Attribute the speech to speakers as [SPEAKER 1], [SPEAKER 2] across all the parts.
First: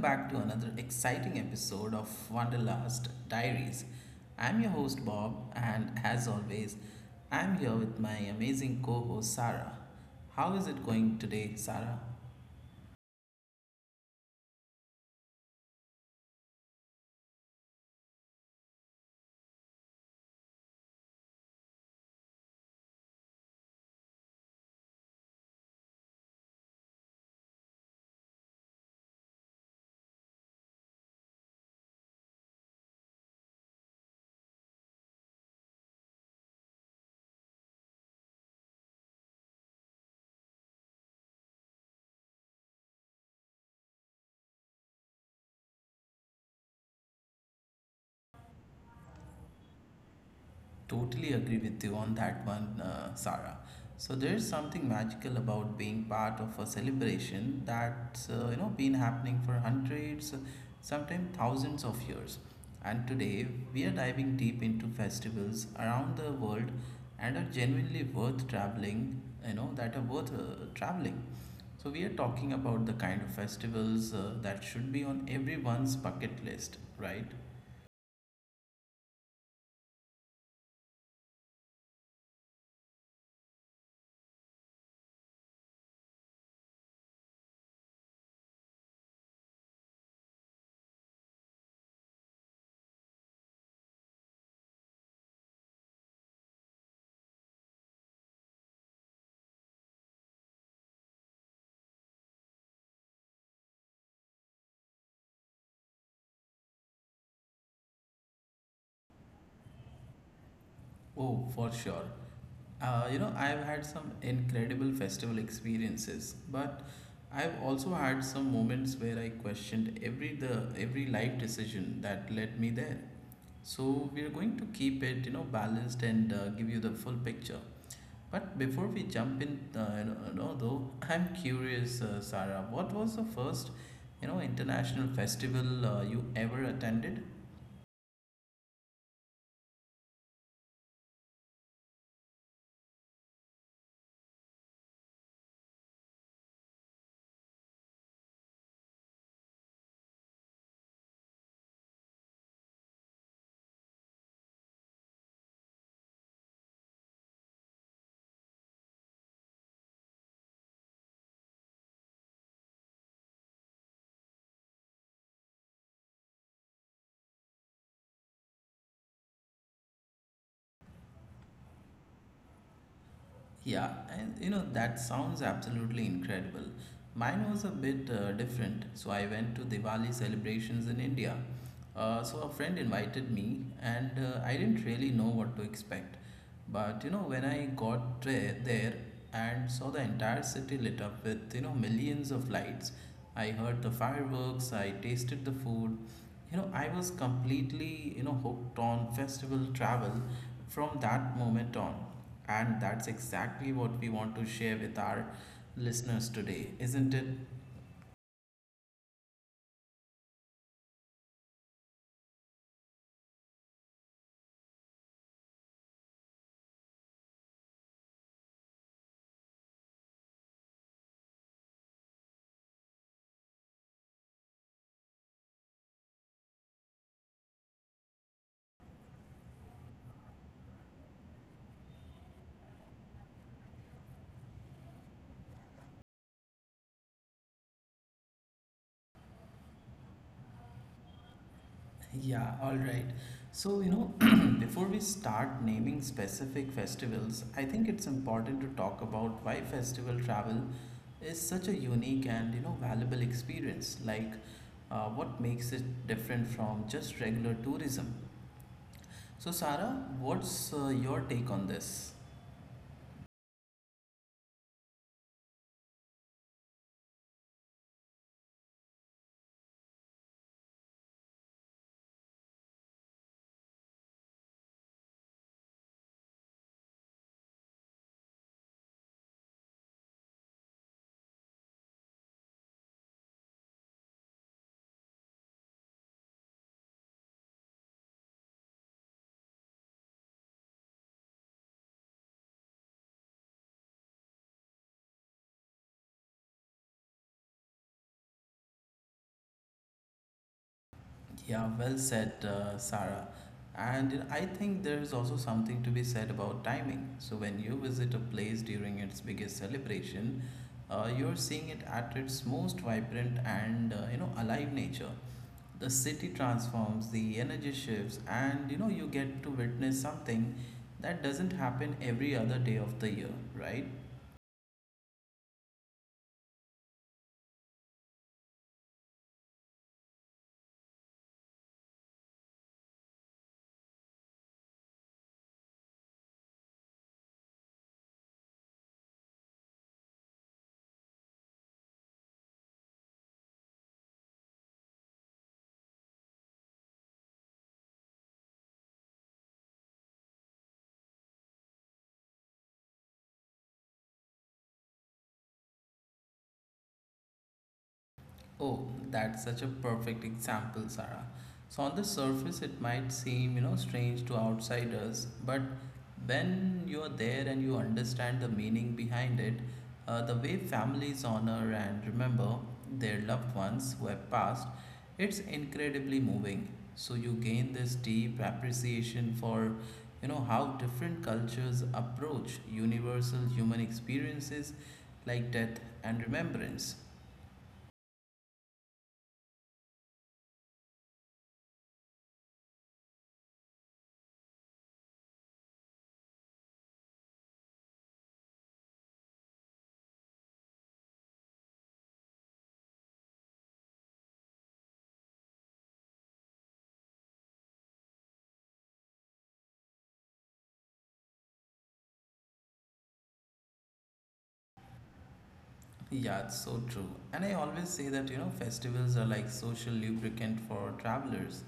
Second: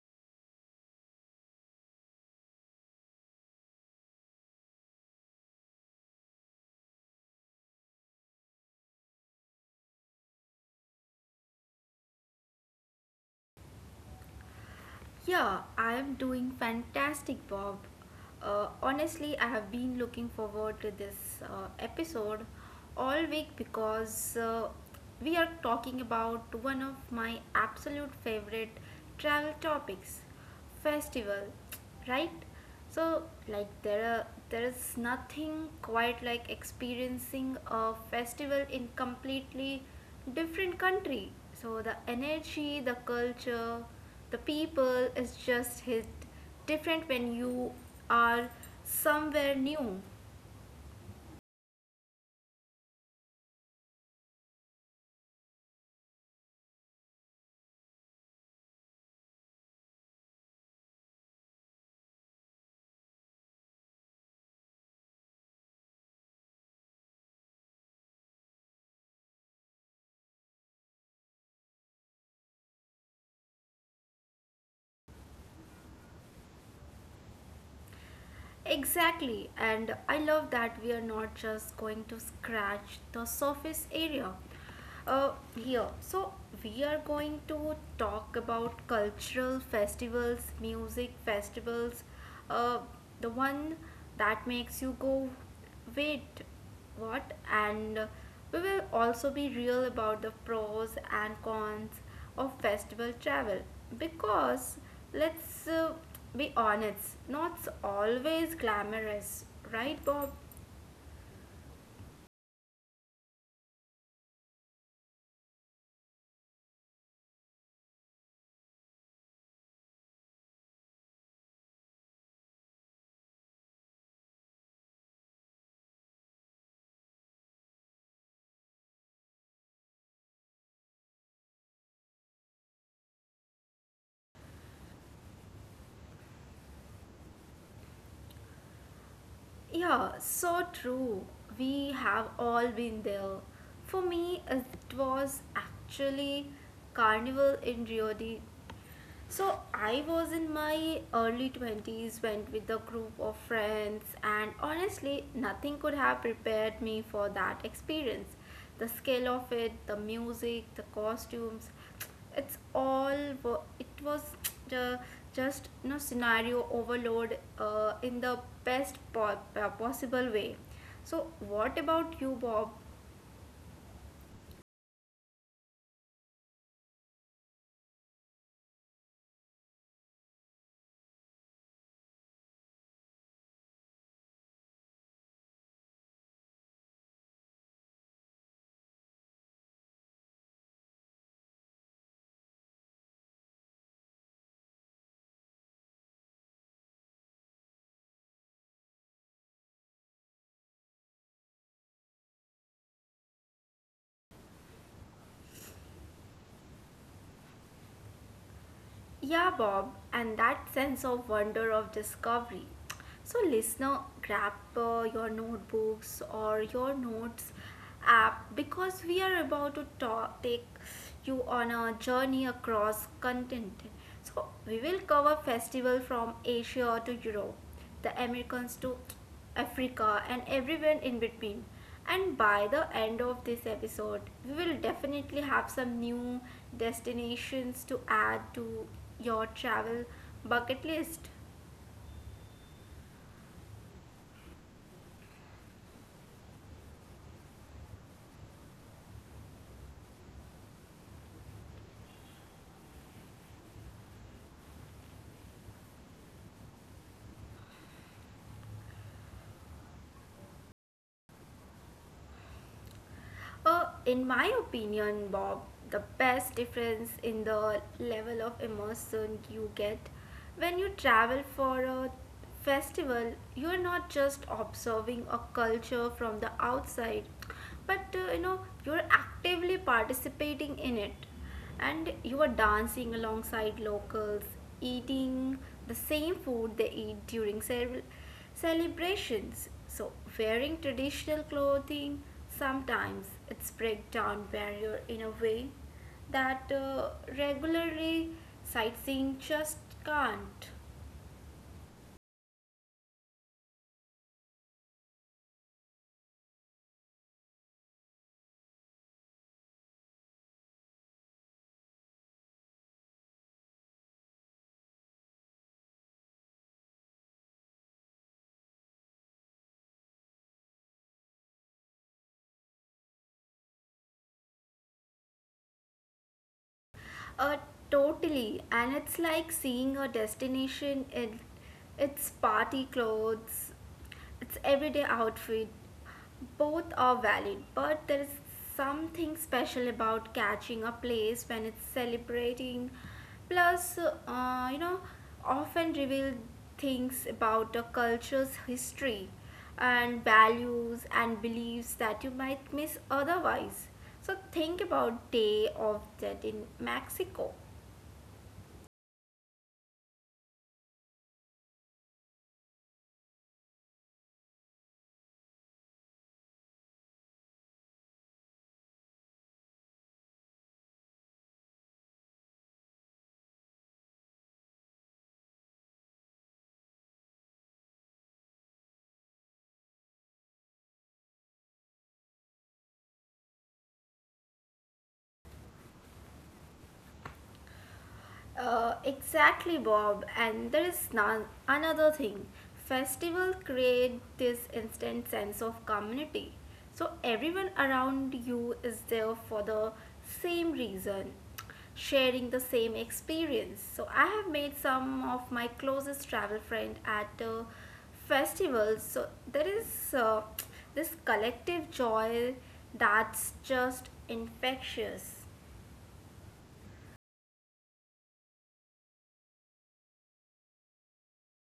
[SPEAKER 1] back to another exciting episode of Wanderlust Diaries. I'm your host Bob, and as always, I'm here with my amazing co host Sarah. How is it going today, Sarah?
[SPEAKER 2] Yeah, I am doing fantastic, Bob. Honestly, I have been looking forward to this episode all week because we are talking about one of my absolute favorite travel topics, festival, right? So, like, there is nothing quite like experiencing a festival in completely different country. So the energy, the culture, the people is just hit different when you are somewhere new.
[SPEAKER 1] Totally agree with you on that one, Sarah. So there's something magical about being part of a celebration that's been happening for hundreds, sometimes thousands of years. And today we are diving deep into festivals around the world and are genuinely worth traveling. You know that are worth traveling. So we are talking about the kind of festivals that should be on everyone's bucket list, right?
[SPEAKER 2] Exactly, and I love that we are not just going to scratch the surface area here. So, we are going to talk about cultural festivals, music festivals, uh, the one that makes you go, wait, what? And we will also be real about the pros and cons of festival travel because let's be honest, not always glamorous, right, Bob?
[SPEAKER 1] Oh, for sure. I've had some incredible festival experiences, but I've also had some moments where I questioned every life decision that led me there. So we're going to keep it, balanced and give you the full picture. But before we jump in, I'm curious, Sarah, what was the first international festival you ever attended?
[SPEAKER 2] Yeah, so true, we have all been there. For me it was actually carnival in Rio de. So I was in my early 20s, went with a group of friends, and honestly, nothing could have prepared me for that experience. The scale of it, the music, the costumes, it's all wa- it was ju- just, you know, scenario overload in the best possible way. So what about you, Bob?
[SPEAKER 1] Yeah, and that sounds absolutely incredible. Mine was a bit different, so I went to Diwali celebrations in India. So a friend invited me, and I didn't really know what to expect. But when I got there and saw the entire city lit up with millions of lights. I heard the fireworks, I tasted the food. I was completely hooked on festival travel from that moment on, and that's exactly what we want to share with our listeners today, isn't it?
[SPEAKER 2] Yeah, Bob, and that sense of wonder of discovery. So, listener, grab your notebooks or your notes app because we are about to take you on a journey across content. So we will cover festival from Asia to Europe, the Americans to Africa and everywhere in between. And by the end of this episode, we will definitely have some new destinations to add to your travel bucket list.
[SPEAKER 1] Yeah, all right. So, before we start naming specific festivals, I think it's important to talk about why festival travel is such a unique and valuable experience. Like, what makes it different from just regular tourism? So, Sarah, what's your take on this?
[SPEAKER 2] In my opinion, Bob, the best difference in the level of immersion you get when you travel for a festival, you're not just observing a culture from the outside, but you know, you're actively participating in it. And you are dancing alongside locals, eating the same food they eat during celebrations. So, wearing traditional clothing sometimes it's break down barrier in a way that regularly sightseeing just can't.
[SPEAKER 1] Yeah, well said, Sarah. And I think there is also something to be said about timing. So, when you visit a place during its biggest celebration, you're seeing it at its most vibrant and alive nature. The city transforms, the energy shifts, and you get to witness something that doesn't happen every other day of the year, right?
[SPEAKER 2] Uh, totally, and it's like seeing a destination in its party clothes, its everyday outfit. Both are valid, but there is something special about catching a place when it's celebrating. Plus, you know, often reveal things about a culture's history and values and beliefs that you might miss otherwise. So think about Day of Dead in Mexico.
[SPEAKER 1] Oh, that's such a perfect example, Sarah. So on the surface, it might seem strange to outsiders, but when you're there and you understand the meaning behind it, the way families honor and remember their loved ones who have passed, it's incredibly moving. So you gain this deep appreciation for how different cultures approach universal human experiences like death and remembrance.
[SPEAKER 2] Exactly, Bob. And there is none, another thing. Festivals create this instant sense of community. So everyone around you is there for the same reason, sharing the same experience. So I have made some of my closest travel friends at festivals. So there is uh, this collective joy that's just infectious.
[SPEAKER 1] Yeah, it's so true. And I always say that festivals are like social lubricant for travelers.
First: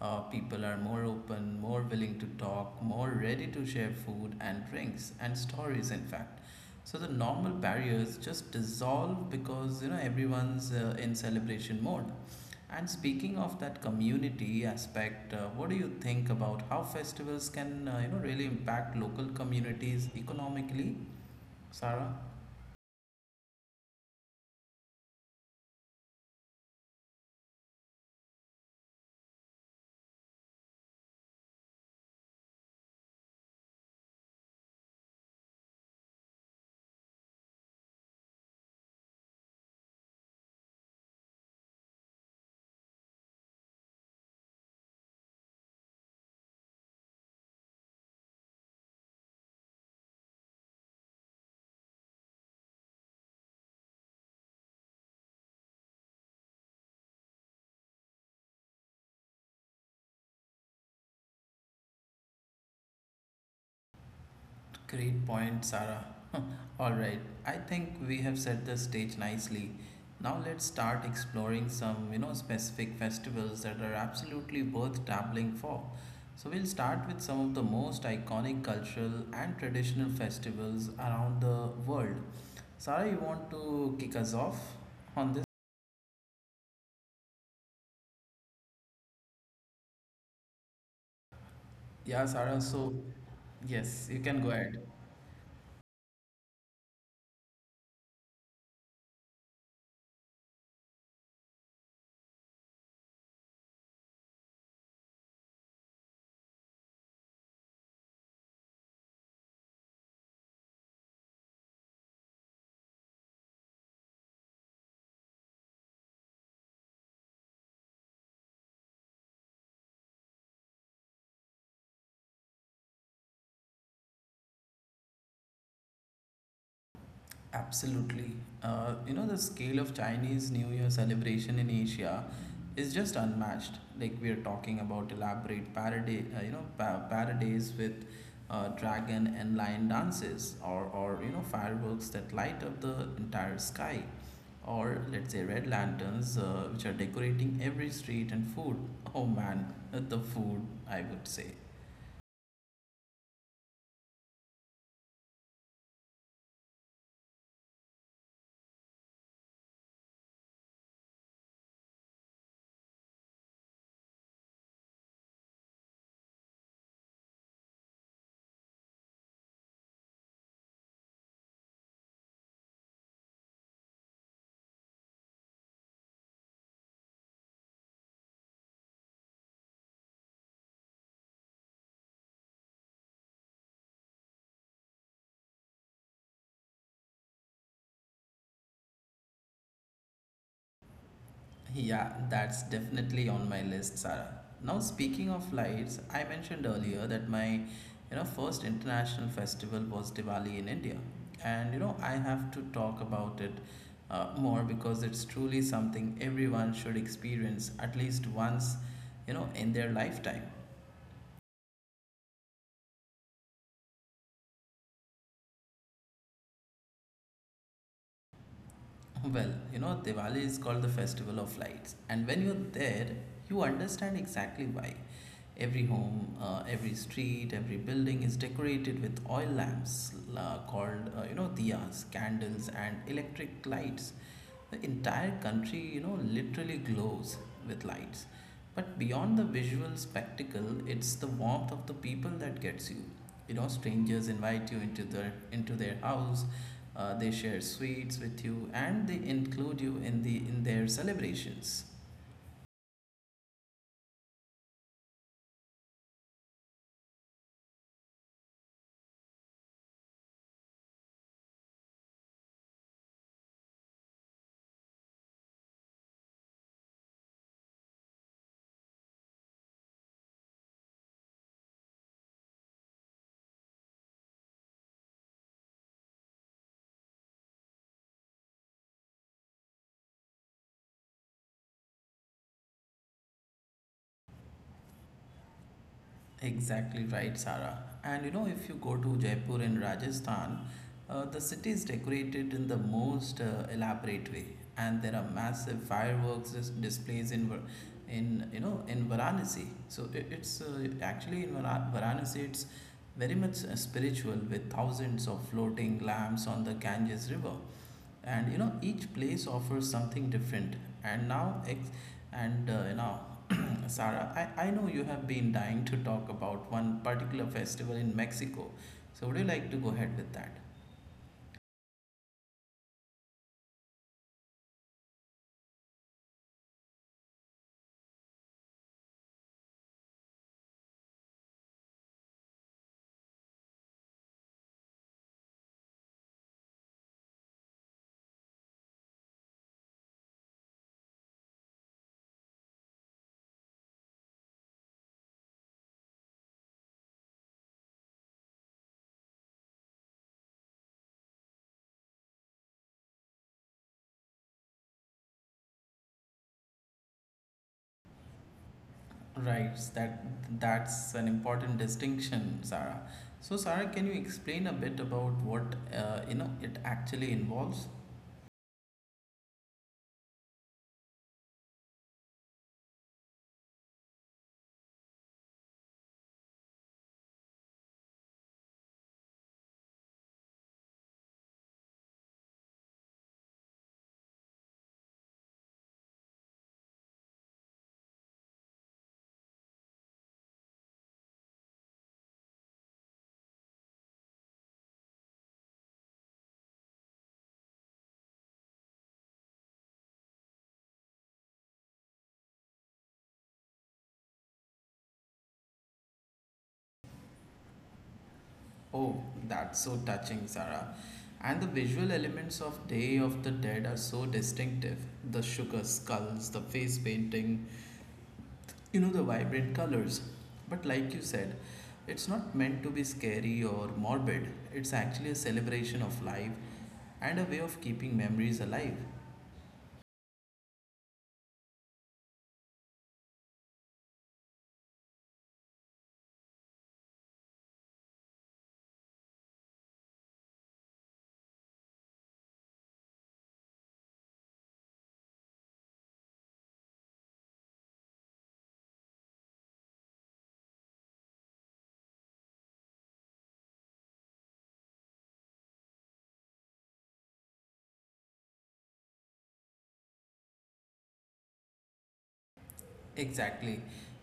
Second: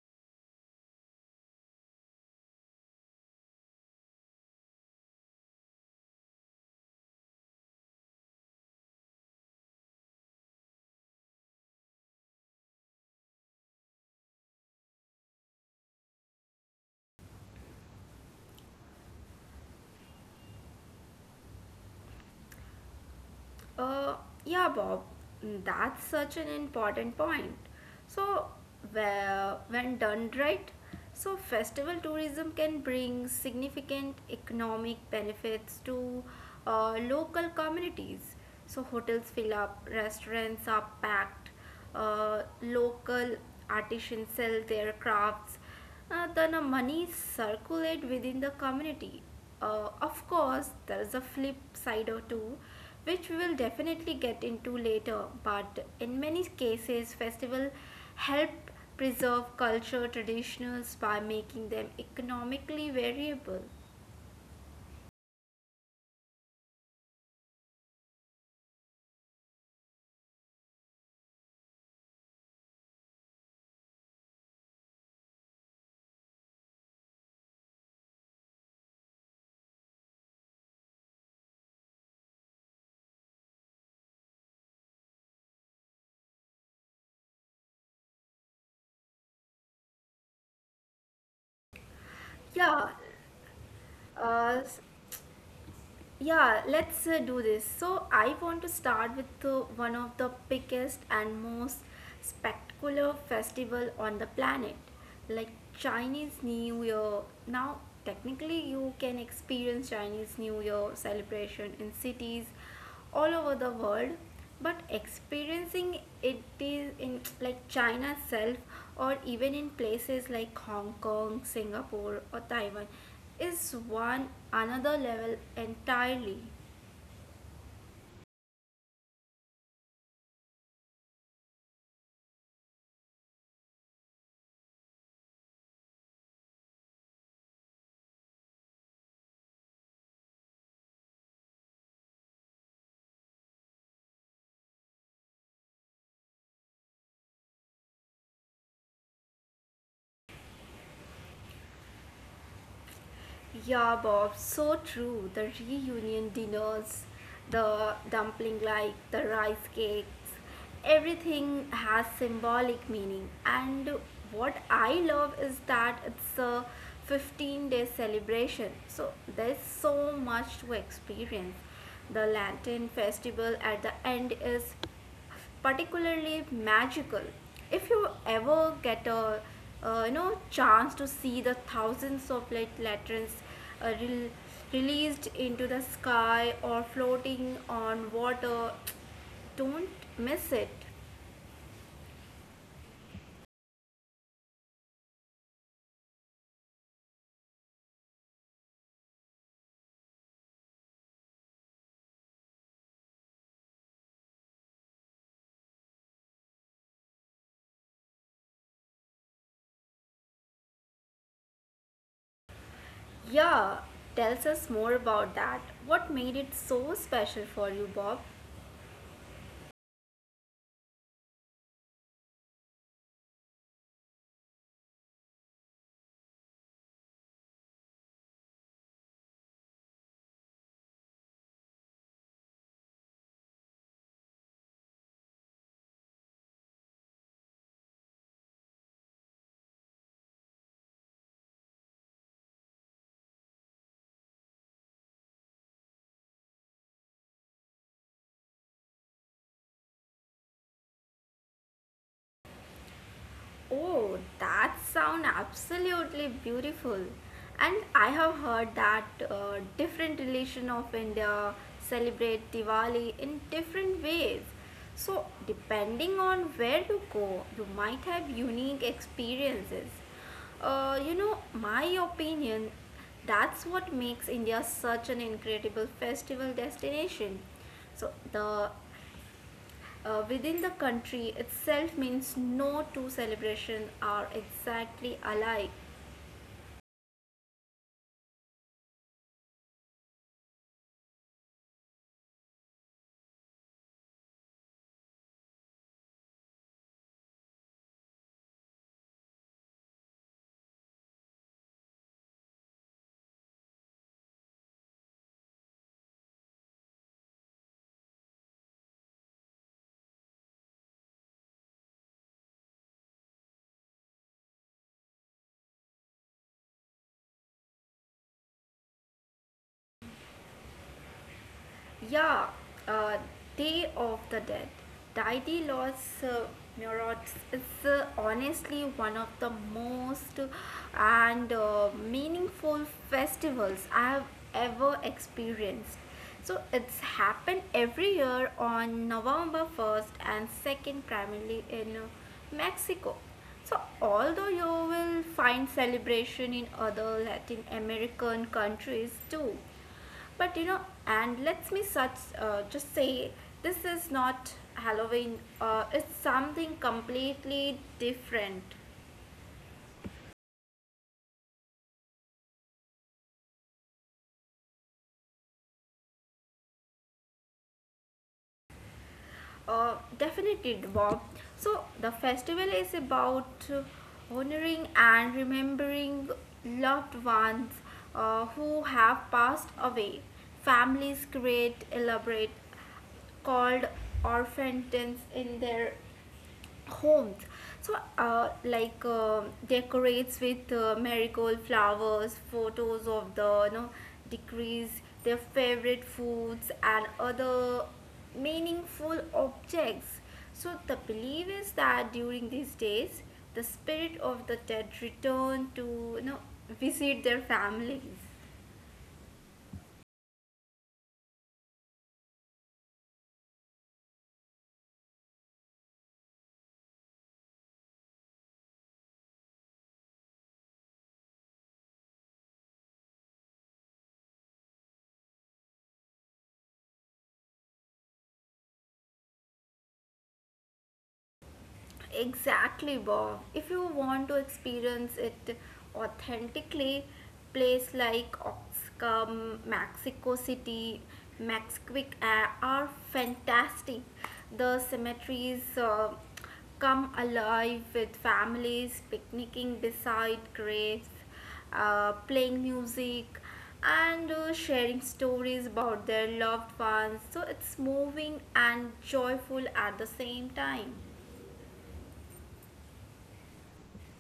[SPEAKER 1] People are more open, more willing to talk, more ready to share food and drinks and stories, in fact. So the normal barriers just dissolve because everyone's in celebration mode. And speaking of that community aspect, what do you think about how festivals can, really impact local communities economically, Sarah?
[SPEAKER 2] Uh, yeah, Bob. Mm, that's such an important point. So, well, when done right, so festival tourism can bring significant economic benefits to local communities. So, hotels fill up, restaurants are packed, local artisans sell their crafts, then money circulate within the community. Of course, there is a flip side or two, which we will definitely get into later. But in many cases, festival help preserve culture traditions by making them economically variable.
[SPEAKER 1] Great point, Sarah. All right, I think we have set the stage nicely. Now let's start exploring some specific festivals that are absolutely worth dabbling for. So we'll start with some of the most iconic cultural and traditional festivals around the world. Sarah, you want to kick us off on this? Yeah, Sarah, so
[SPEAKER 2] Yeah,
[SPEAKER 1] yes, you can go
[SPEAKER 2] uh,
[SPEAKER 1] ahead.
[SPEAKER 2] s- yeah, let's do this. So, I want to start with one of the biggest and most spectacular festival on the planet, like Chinese New Year. Now, technically, you can experience Chinese New Year celebration in cities all over the world, but experiencing it is in like China itself or even in places like Hong Kong, Singapore or Taiwan is one another level entirely.
[SPEAKER 1] Absolutely. The scale of Chinese New Year celebration in Asia is just unmatched. Like, we are talking about elaborate parade, parodies with dragon and lion dances, or fireworks that light up the entire sky, or let's say red lanterns, which are decorating every street and food. Oh man, the food, I would say.
[SPEAKER 2] Yeah, Bob, so true. The reunion dinners, the dumpling like, the rice cakes, everything has symbolic meaning. And what I love is that it's a 15-day celebration. So there's so much to experience. The Lantern Festival at the end is particularly magical. If you ever get a you know chance to see the thousands of light lanterns uh, rel- released into the sky or floating on water, don't miss it.
[SPEAKER 1] Yeah, that's definitely on my list, Sarah. Now, speaking of lights, I mentioned earlier that my first international festival was Diwali in India, and I have to talk about it more because it's truly something everyone should experience at least once in their lifetime.
[SPEAKER 2] Yeah, tells us more about that. What made it so special for you, Bob?
[SPEAKER 1] Well, Diwali is called the festival of lights, and when you're there, you understand exactly why. Every home, every street, every building is decorated with oil lamps called, diyas, candles, and electric lights. The entire country, literally glows with lights. But beyond the visual spectacle, it's the warmth of the people that gets you. Strangers invite you into their house. They share sweets with you, and they include you in their celebrations.
[SPEAKER 2] Oh, that sound absolutely beautiful. And I have heard that different religion of India celebrate Diwali in different ways. So depending on where you go, you might have unique experiences. You know, my opinion, that's what makes India such an incredible festival destination. So the within the country itself means no two celebrations are exactly alike.
[SPEAKER 1] Exactly right, Sarah. And if you go to Jaipur in Rajasthan, the city is decorated in the most elaborate way, and there are massive fireworks displays in Varanasi. So it's actually in Varanasi. It's very much spiritual, with thousands of floating lamps on the Ganges River, and each place offers something different. And now ex- and you know Sarah, I know you have been dying to talk about one particular festival in Mexico. So would you like to go ahead with that?
[SPEAKER 2] Yeah, uh, Day of the Dead. Daidalos Murats is honestly one of the most and meaningful festivals I have ever experienced. So it's happened every year on November 1st and 2nd, primarily in Mexico. So, although you will find celebration in other Latin American countries too, but you know, and let's me such just say, this is not Halloween. It's something completely different.
[SPEAKER 1] Right, that's an important distinction, Sarah. So, Sarah, can you explain a bit about what it actually involves?
[SPEAKER 2] Definitely, Bob. So the festival is about honoring and remembering loved ones who have passed away. Families create elaborate called orphantines in their homes, so like decorates with marigold flowers, photos of the you know decrees, their favorite foods and other meaningful objects. So the belief is that during these days the spirit of the dead return to, you know, visit their families.
[SPEAKER 1] Oh, that's so touching, Sarah. And the visual elements of Day of the Dead are so distinctive. The sugar skulls, the face painting the vibrant colors. But like you said, it's not meant to be scary or morbid. It's actually a celebration of life and a way of keeping memories alive.
[SPEAKER 2] Exactly, Bob. If you want to experience it authentically, place like Oaxaca, Mexico City, Maxquick are fantastic. The cemeteries come alive with families picnicking beside graves, playing music, and sharing stories about their loved ones. So it's moving and joyful at the same time.
[SPEAKER 1] Exactly.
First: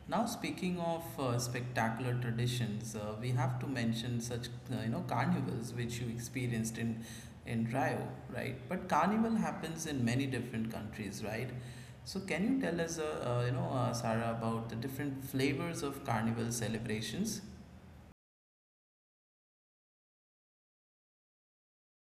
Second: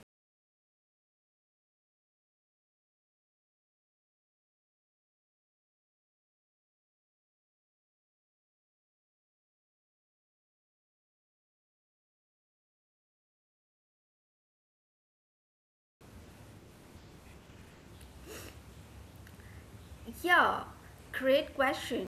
[SPEAKER 1] Now, speaking of spectacular traditions, we have to mention such carnivals, which you experienced in Rio, right? But carnival happens in many different countries, right? So, can you tell us, Sarah, about the different flavors of carnival celebrations?
[SPEAKER 2] Yeah, great question.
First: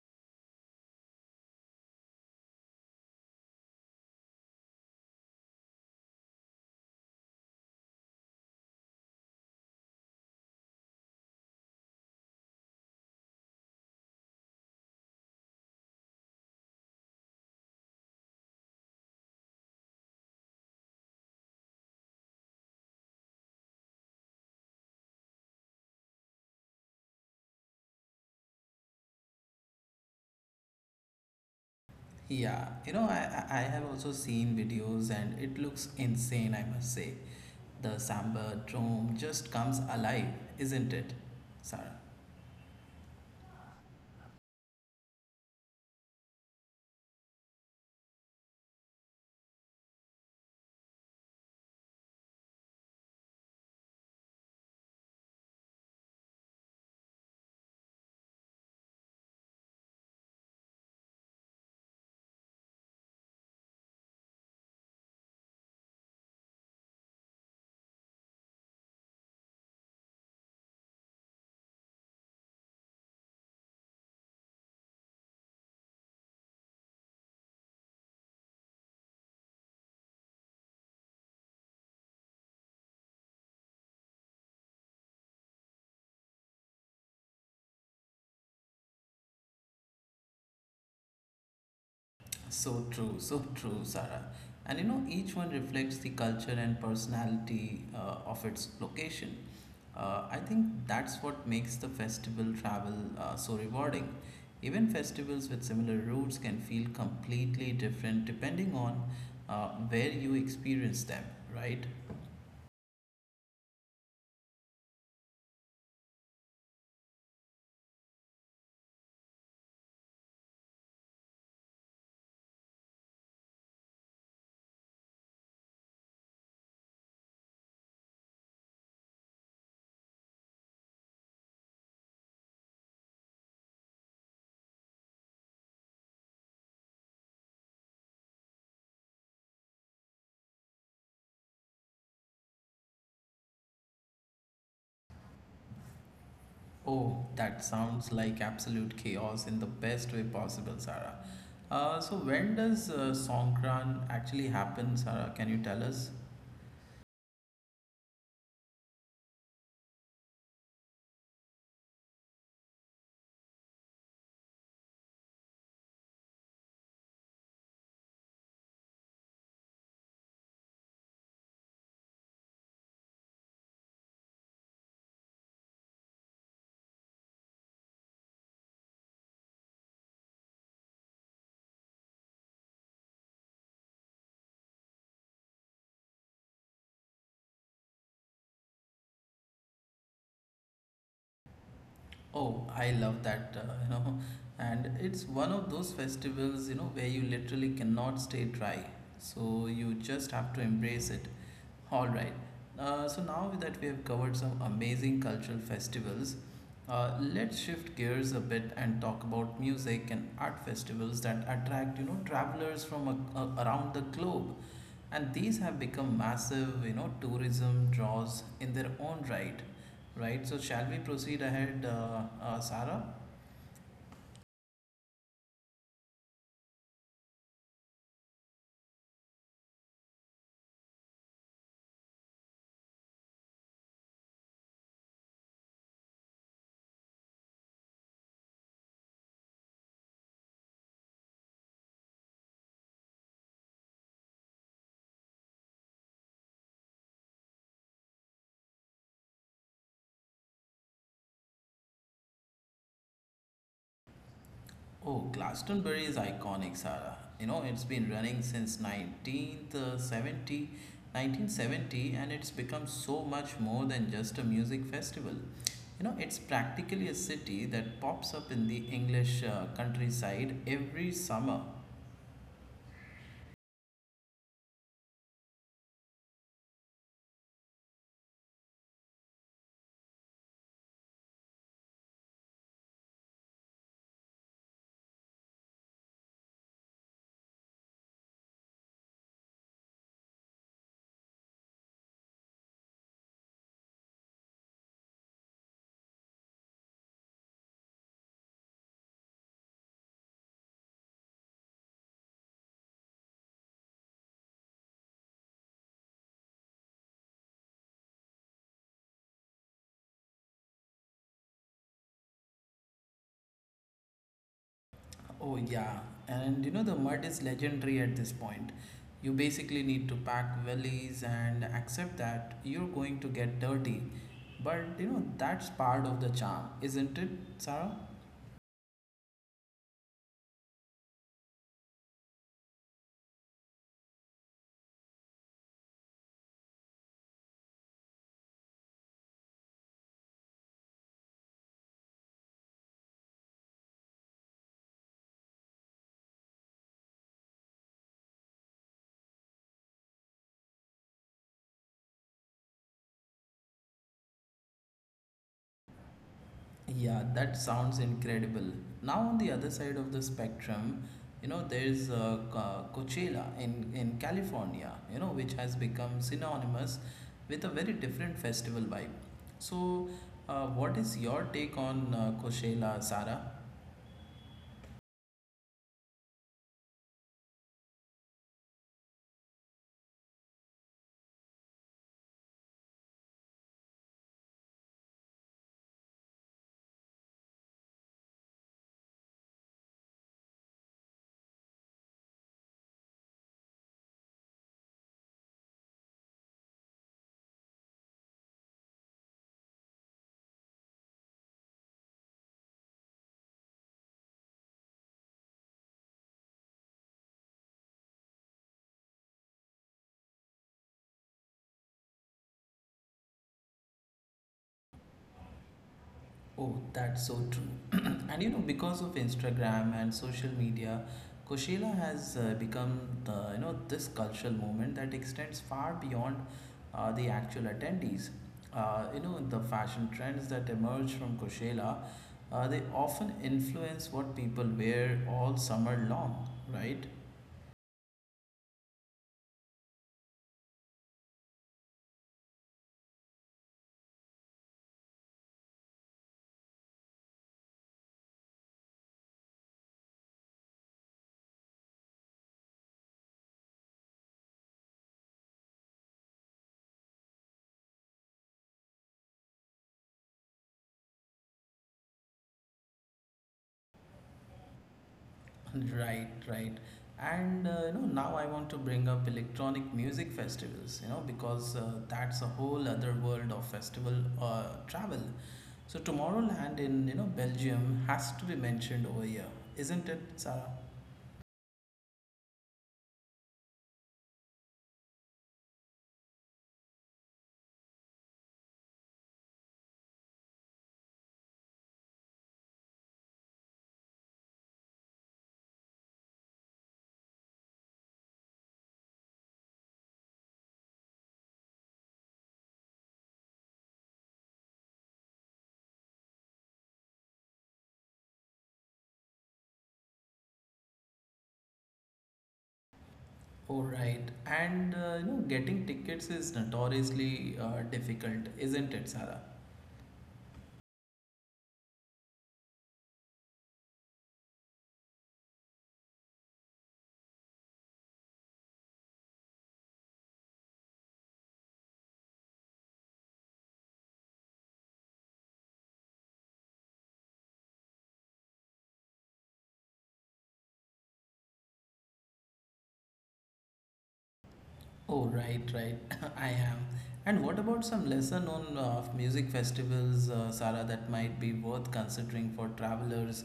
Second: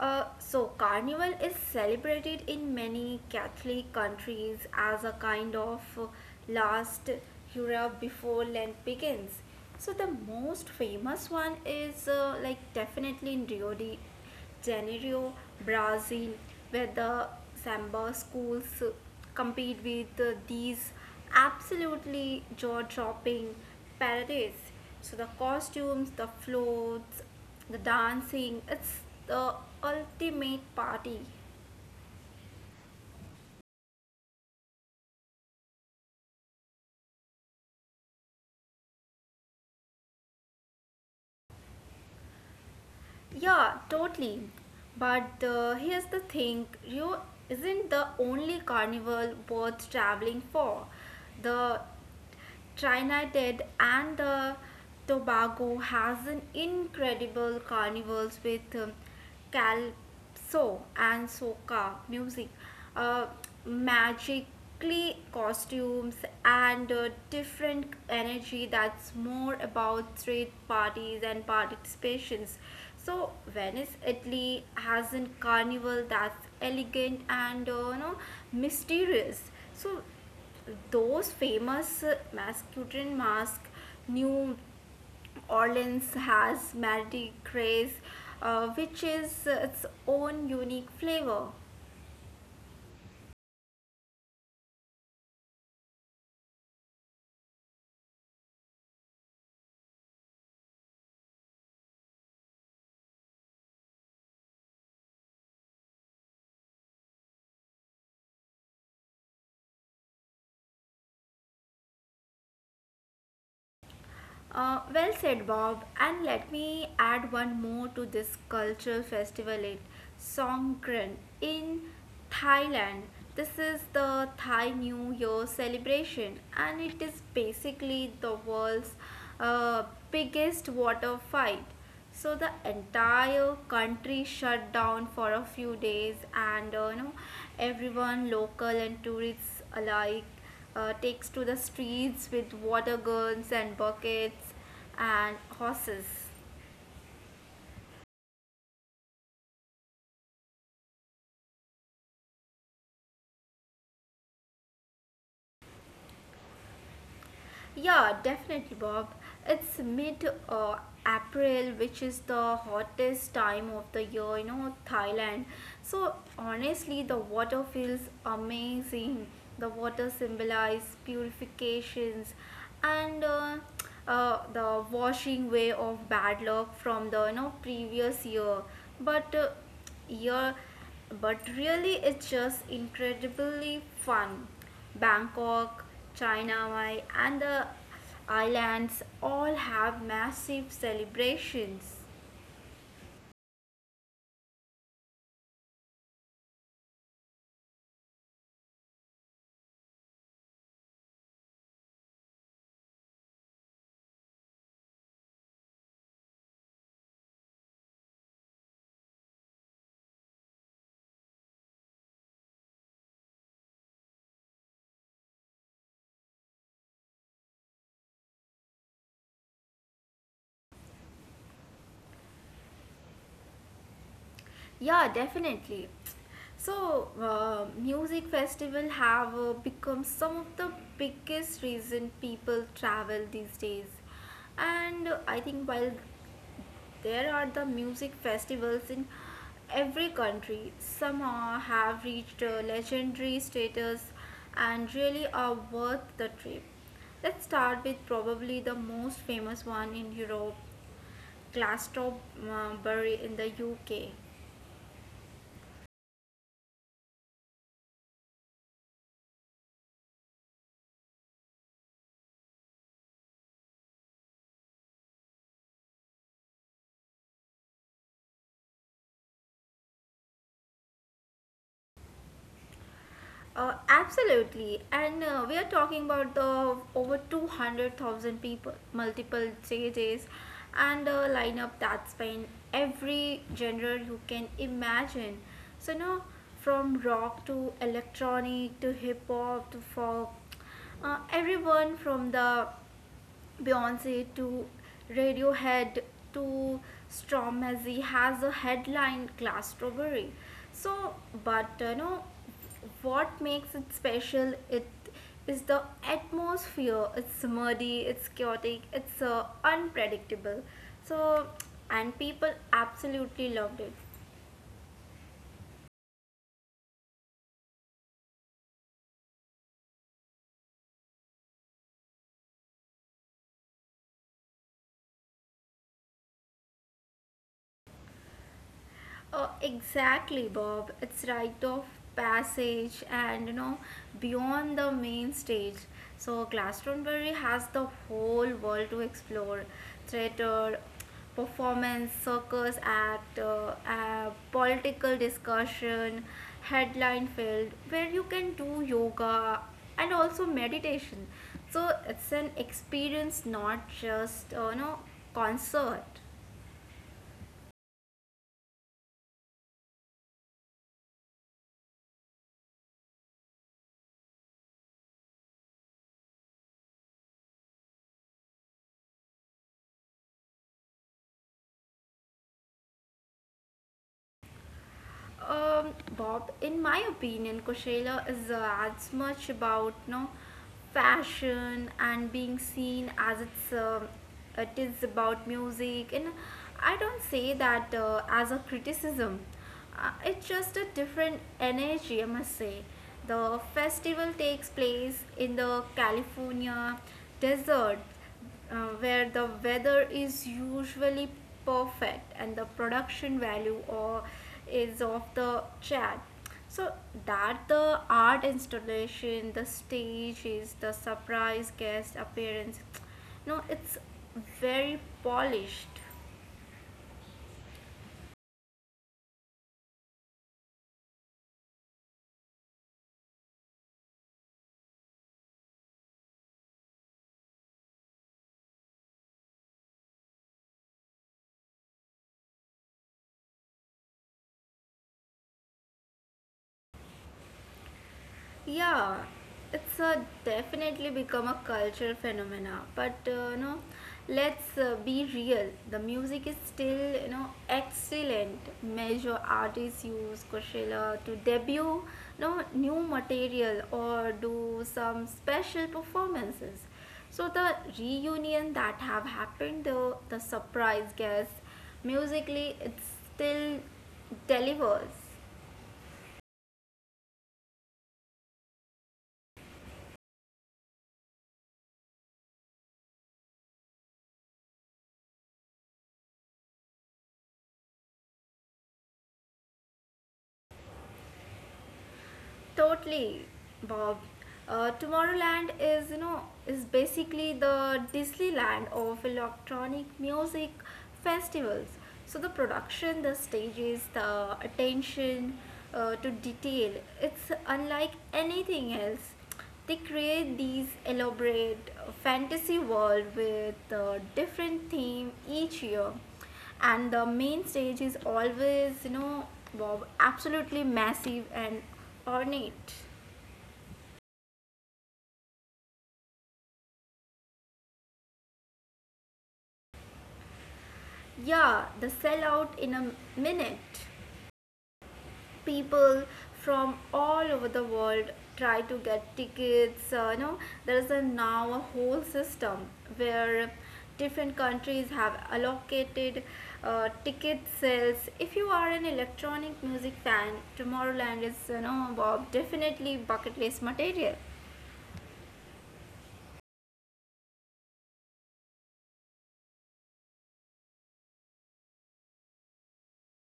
[SPEAKER 2] So, Carnival is celebrated in many Catholic countries as a kind of last hurrah before Lent begins. So, the most famous one is like definitely in Rio de Janeiro, Brazil, where the samba schools compete with these absolutely jaw dropping parades. So the costumes, the floats, the dancing, it's the ultimate party.
[SPEAKER 1] Yeah, I have also seen videos and it looks insane, I must say. The samba drome just comes alive, isn't it, Sarah?
[SPEAKER 2] Yeah, totally. But here's the thing, Rio isn't the only carnival worth traveling for. The Trinidad and the Tobago has an incredible carnivals with calypso and soca music, uh, magically costumes, and different energy that's more about street parties and participations. So Venice, Italy has a carnival that's elegant and you know mysterious. So those famous Masculine Mask, New Orleans has Mardi Gras, which is its own unique flavor.
[SPEAKER 1] So true, Sarah. And each one reflects the culture and personality of its location. I think that's what makes the festival travel so rewarding. Even festivals with similar roots can feel completely different depending on where you experience them, right?
[SPEAKER 2] Well said, Bob. And let me add one more to this cultural festival, it Songkran in Thailand. This is the Thai New Year celebration, and it is basically the world's uh, biggest water fight. So the entire country shut down for a few days and you know everyone local and tourists alike takes to the streets with water guns and buckets and horses.
[SPEAKER 1] Oh, that sounds like absolute chaos in the best way possible, Sarah. So, when does Songkran actually happen, Sarah? Can you tell us?
[SPEAKER 2] Yeah, definitely, Bob. It's mid April, which is the hottest time of the year, you know, Thailand. So, honestly, the water feels amazing. The water symbolizes purifications and the washing away of bad luck from the you know, previous year. But uh, year but really it's just incredibly fun. Bangkok, Chiang Mai, and the islands all have massive celebrations.
[SPEAKER 1] Oh, I love that, and it's one of those festivals where you literally cannot stay dry. So you just have to embrace it. All right. So now that we have covered some amazing cultural festivals, let's shift gears a bit and talk about music and art festivals that attract travelers from around the globe, and these have become massive tourism draws in their own right. Right, so shall we proceed ahead, Sarah?
[SPEAKER 2] Yeah, definitely. So, music festival have become some of the biggest reason people travel these days. And I think while there are the music festivals in every country. Some have reached a legendary status and really are worth the trip. Let's start with probably the most famous one in Europe, Glastonbury in the UK.
[SPEAKER 1] Oh, Glastonbury is iconic, Sarah. It's been running since 19th uh, 70 1970, and it's become so much more than just a music festival. It's practically a city that pops up in the English countryside every summer.
[SPEAKER 2] Absolutely. And we are talking about the over 200,000 people, multiple JJs, and a lineup that span every genre you can imagine. So, now from rock to electronic to hip hop to folk, everyone from the Beyonce to Radiohead to Stromae has a headline Glass Strawberry. So, but you know, what makes it special? It is the atmosphere. It's muddy, it's chaotic, it's unpredictable. So, and people absolutely loved it.
[SPEAKER 1] Oh, yeah. And the mud is legendary at this point. You basically need to pack wellies and accept that you're going to get dirty. But that's part of the charm, isn't it, Sarah?
[SPEAKER 2] Exactly, Bob. It's rite of passage, and you know beyond the main stage. So Glastonbury has the whole world to explore: theater, performance, circus act, political discussion, headline field, where you can do yoga and also meditation. So it's an experience, not just you know concert.
[SPEAKER 1] Yeah, that sounds incredible. Now, on the other side of the spectrum there's Coachella in California which has become synonymous with a very different festival vibe. So, what is your take on Coachella, Sarah?
[SPEAKER 2] Bob, in my opinion, Coachella is as much about you know, fashion and being seen as it is about music, and I don't say that as a criticism. It's just a different energy, I must say. The festival takes place in the California desert, where the weather is usually perfect and the production value or is of the chat. So that the art installation, the stage is the surprise guest appearance. No, it's very polished.
[SPEAKER 1] Oh, that's so true. And because of Instagram and social media, Coachella has become the you know this cultural movement that extends far beyond the actual attendees. The fashion trends that emerge from Coachella, they often influence what people wear all summer long, right?
[SPEAKER 2] Yeah, it's definitely become a cultural phenomena. But you know, let's be real. The music is still you know excellent. Major artists use Coachella to debut you know, new material or do some special performances. So the reunion that have happened, the surprise guests, musically, it still delivers.
[SPEAKER 1] Right, right. And now I want to bring up electronic music festivals because that's a whole other world of festival travel. So Tomorrowland in Belgium has to be mentioned over here, isn't it, Sarah?
[SPEAKER 2] Totally, Bob. Tomorrowland is, you know, is basically the Disneyland of electronic music festivals. So the production, the stages, the attention to detail, it's unlike anything else. They create these elaborate fantasy world with different theme each year, and the main stage is always, you know, wow, absolutely massive and ornate.
[SPEAKER 1] Oh, right. And getting tickets is notoriously difficult, isn't it, Sarah?
[SPEAKER 2] Yeah, the sellout in a minute. People from all over the world try to get tickets, you know, there is a now a whole system where different countries have allocated ticket sales. If you are an electronic music fan, Tomorrowland is, you know, Bob, definitely bucket list material.
[SPEAKER 1] Oh, right, right. I am. And what about some lesser known music festivals, Sara, that might be worth considering for travelers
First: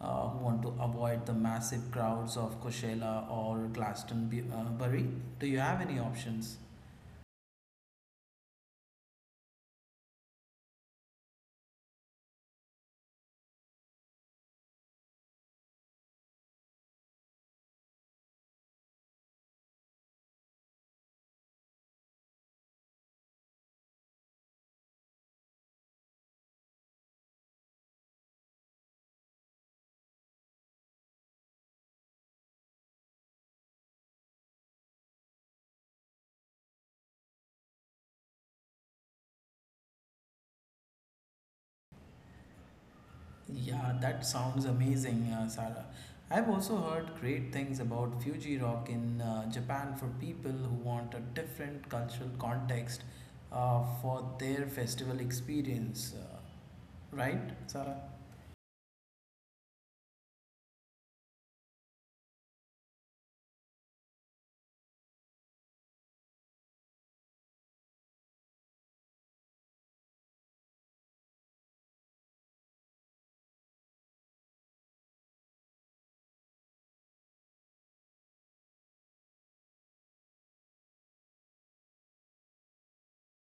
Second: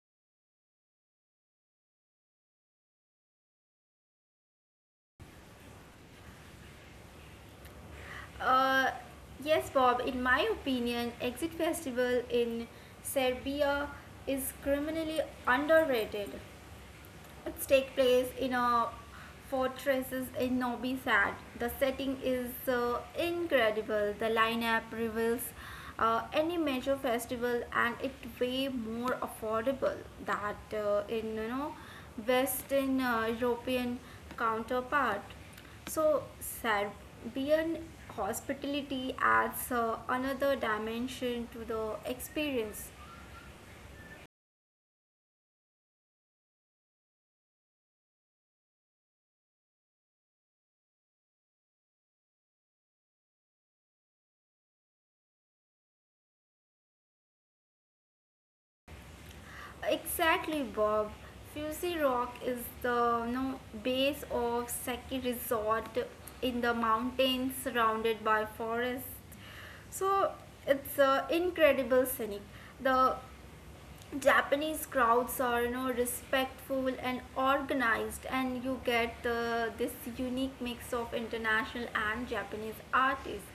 [SPEAKER 1] who want to avoid the massive crowds of Coachella or Glastonbury? Do you have any options?
[SPEAKER 2] Uh, yes, Bob, in my opinion, Exit Festival in Serbia is criminally underrated. It takes place in a fortress in Novi Sad. The setting is incredible. The lineup reveals any major festival, and it way more affordable that in, you know, Western European counterpart. So Serbian hospitality adds another dimension to the experience.
[SPEAKER 1] Yeah, that sounds amazing, Sarah. I've also heard great things about Fuji Rock in Japan for people who want a different cultural context for their festival experience. Right, Sarah?
[SPEAKER 2] Exactly, Bob. Fuzzy Rock is the, you know, base of Seki Resort in the mountains surrounded by forests. So it's incredible scenic. The Japanese crowds are, you know, respectful and organized, and you get this unique mix of international and Japanese artists.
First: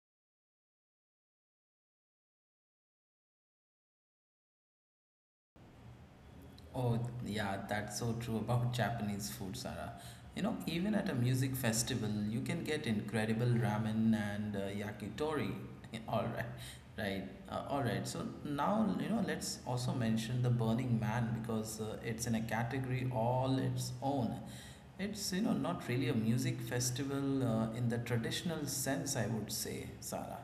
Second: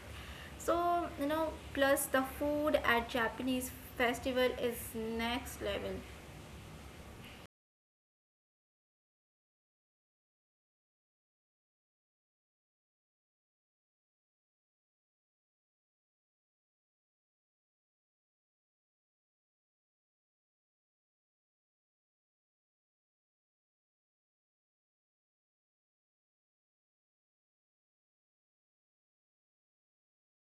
[SPEAKER 2] So, you know, plus the food at Japanese festival is next level.
[SPEAKER 1] Oh, yeah, that's so true about Japanese food, Sarah. You know, even at a music festival, you can get incredible ramen and yakitori. All right, right, all right. So now, let's also mention the Burning Man because it's in a category all its own. It's, not really a music festival in the traditional sense, I would say, Sarah.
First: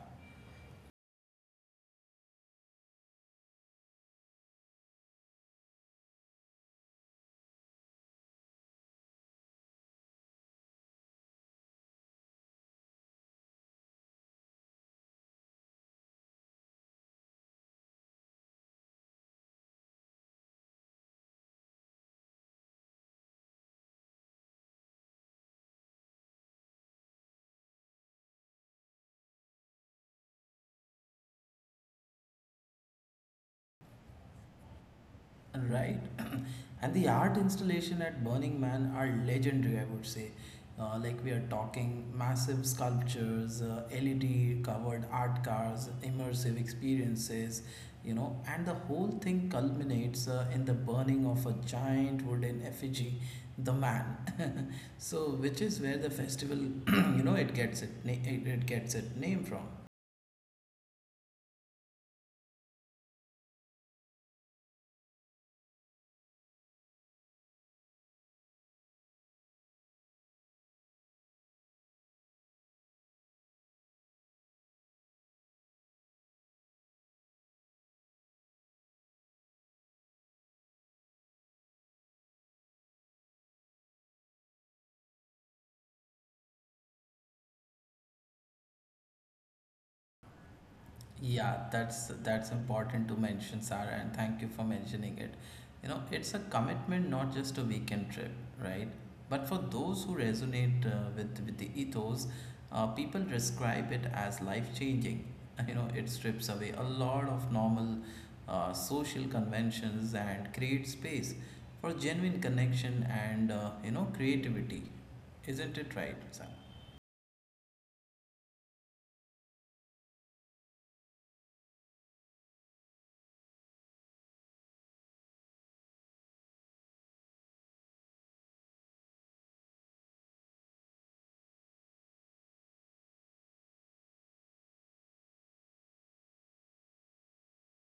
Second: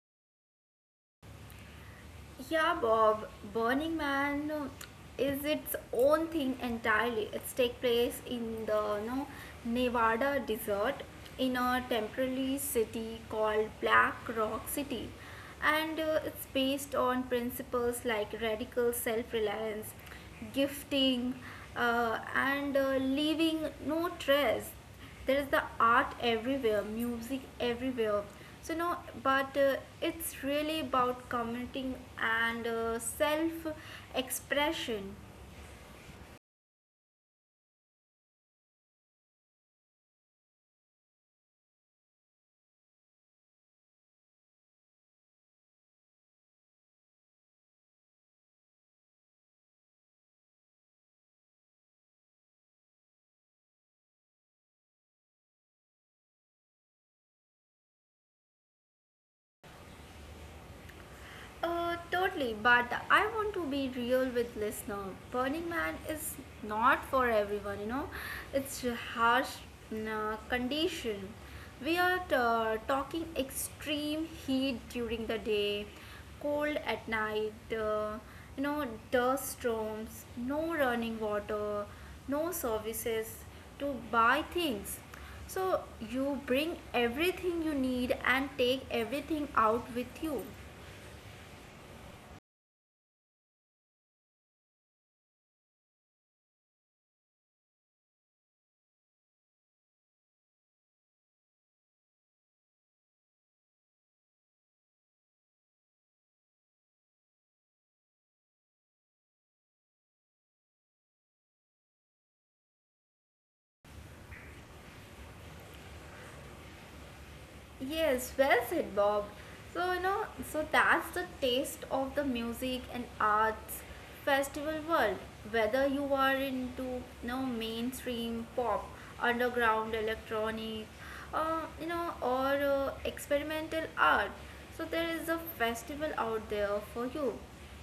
[SPEAKER 2] Yeah, Bob, Burning Man is its own thing entirely. It's take place in the, you know, Nevada desert in a temporary city called Black Rock City. And it's based on principles like radical self-reliance, gifting, and leaving no trace. There is the art everywhere, music everywhere, so no, but it's really about commenting and self expression.
[SPEAKER 1] Right. And the art installation at Burning Man are legendary, I would say. Like we are talking massive sculptures, LED covered art cars, immersive experiences, and the whole thing culminates in the burning of a giant wooden effigy, the man. So, which is where the festival, it gets it, na- it gets its name from.
[SPEAKER 2] Totally, but I want to be real with listener. Burning Man is not for everyone, you know. It's a harsh condition. We are talking extreme heat during the day, cold at night, you know, dust storms, no running water, no services to buy things. So you bring everything you need and take everything out with you.
[SPEAKER 1] Yeah, that's important to mention, Sarah, and thank you for mentioning it. You know, it's a commitment, not just a weekend trip, right? But for those who resonate with the ethos, people describe it as life-changing. You know, it strips away a lot of normal social conventions and creates space for genuine connection and you know creativity. Isn't it right, Sarah?
[SPEAKER 2] Yes, well said, Bob. So, you know, so that's the taste of the music and arts festival world. Whether you are into, you know, mainstream pop, underground electronic, you know, or experimental art, so there is a festival out there for you.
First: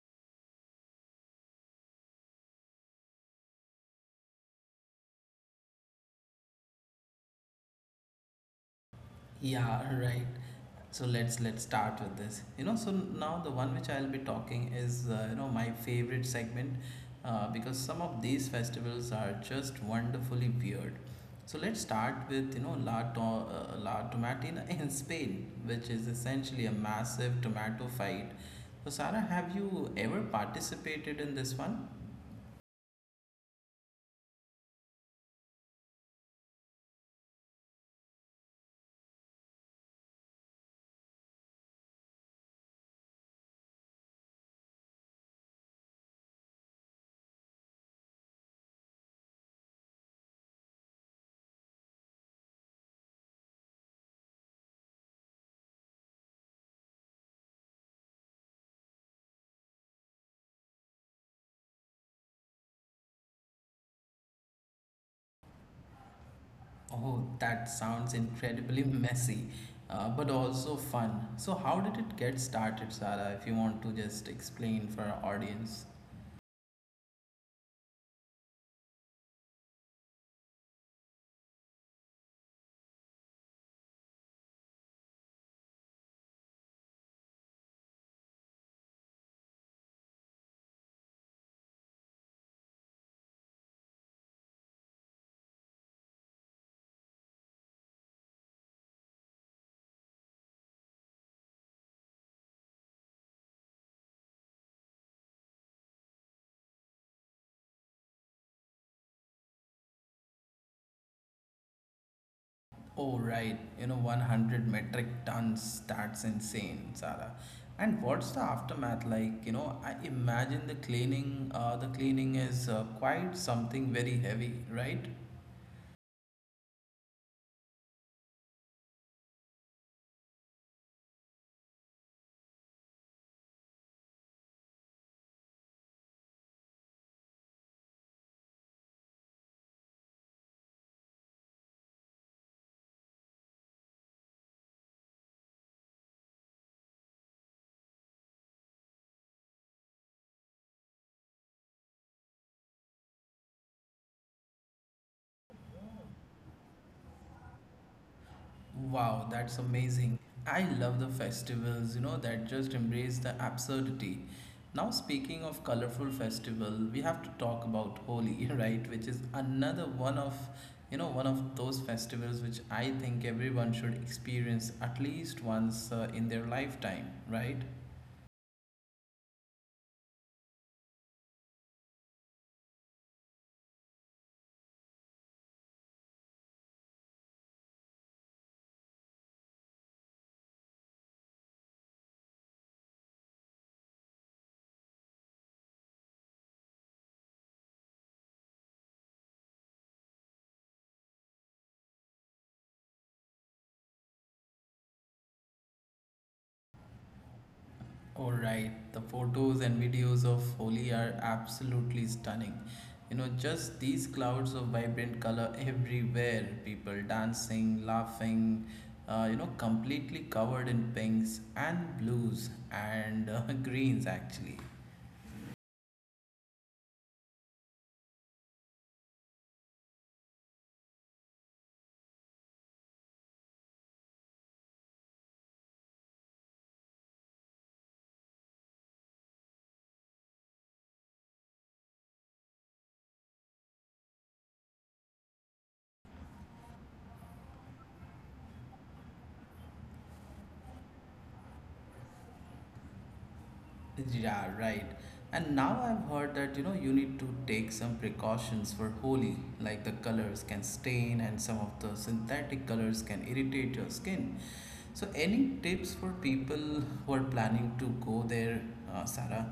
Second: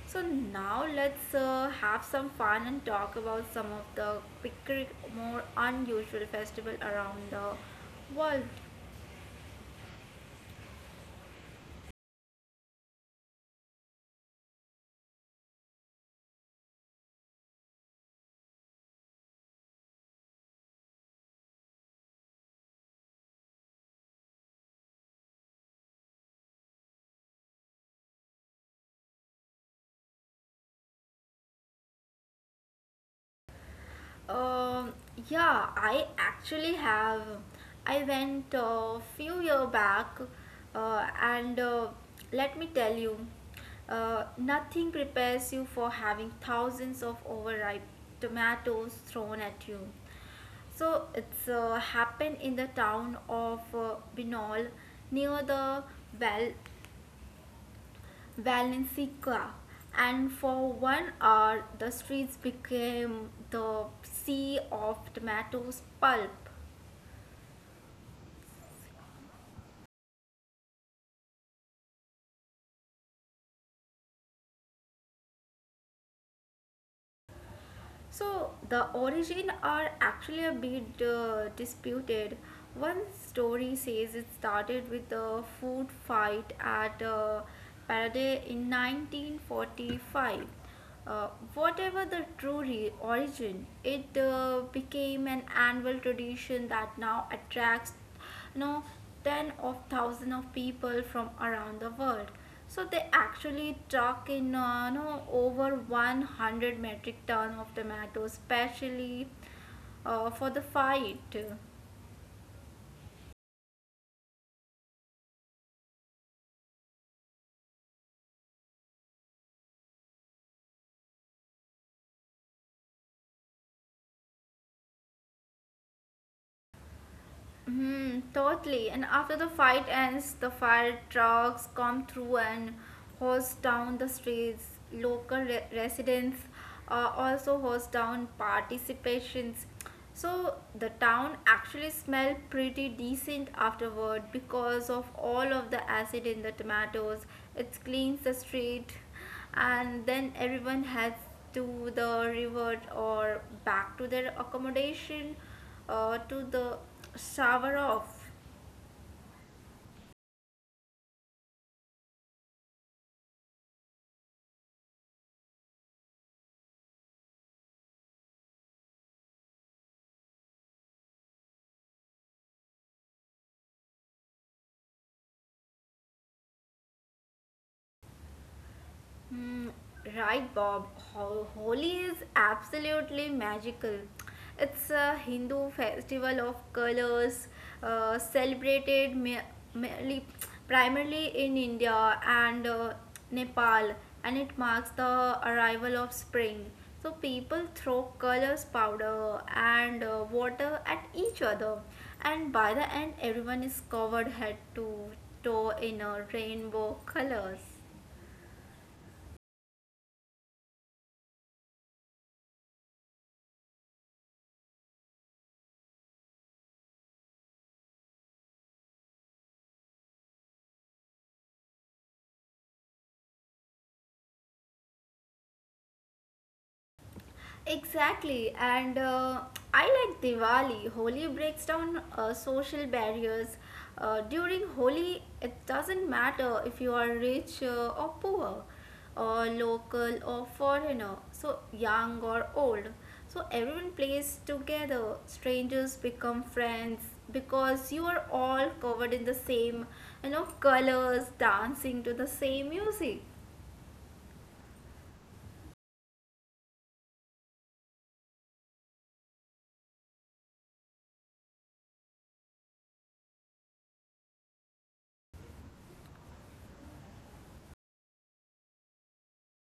[SPEAKER 2] So now let's have some fun and talk about some of the quicker, more unusual festival around the world.
[SPEAKER 1] Yeah, right. So let's start with this. You know, so now the one which I'll be talking is my favorite segment because some of these festivals are just wonderfully weird. So let's start with La Tomatina in Spain, which is essentially a massive tomato fight. So Sarah, have you ever participated in this one?
[SPEAKER 2] Um, yeah, I actually have. I went a few year back, and let me tell you, nothing prepares you for having thousands of overripe tomatoes thrown at you. So it's happened in the town of Binol near the, well, Valencica, and for 1 hour the streets became the sea of tomatoes pulp.
[SPEAKER 1] Oh, that sounds incredibly messy, but also fun. So, how did it get started, Sara? If you want to just explain for our audience.
[SPEAKER 2] So the origin are actually a bit disputed. One story says it started with a food fight at Paradise in 1945. Uh, Whatever the true origin, it became an annual tradition that now attracts, you know, ten of thousand of people from around the world. So they actually truck in, no over 100 metric ton of tomatoes, especially for the fight.
[SPEAKER 1] Oh, right. You know, 100 metric tons. That's insane, Sara. And what's the aftermath like? You know, I imagine the cleaning. The cleaning is quite something very heavy, right?
[SPEAKER 2] Hmm, totally. And after the fight ends, the fire trucks come through and hose down the streets. Local residents also hose down participations. So the town actually smelled pretty decent afterward because of all of the acid in the tomatoes. It cleans the street, and then everyone has to the revert or back to their accommodation to the shower off.
[SPEAKER 1] Wow, that's amazing. I love the festivals, you know, that just embrace the absurdity. Now, speaking of colorful festival, we have to talk about Holi, right? Which is another one of, you know, one of those festivals which I think everyone should experience at least once in their lifetime, right?
[SPEAKER 2] Mm, right, Bob. Holi is absolutely magical. It's a Hindu festival of colors, celebrated merely, primarily in India and Nepal, and it marks the arrival of spring. So people throw colors, powder, and water at each other, and by the end, everyone is covered head to toe in a rainbow colors.
[SPEAKER 1] All right, the photos and videos of Holi are absolutely stunning. You know, just these clouds of vibrant color everywhere, people dancing, laughing, you know, completely covered in pinks and blues and greens actually.
[SPEAKER 2] Exactly, and I like Diwali. Holi breaks down social barriers. During Holi, it doesn't matter if you are rich or poor, or local or foreigner, so young or old. So everyone plays together. Strangers become friends because you are all covered in the same, you know, colors, dancing to the same music.
[SPEAKER 1] Yeah, right. And now I've heard that you know you need to take some precautions for Holi, like the colors can stain and some of the synthetic colors can irritate your skin. So, any tips for people who are planning to go there, Sarah?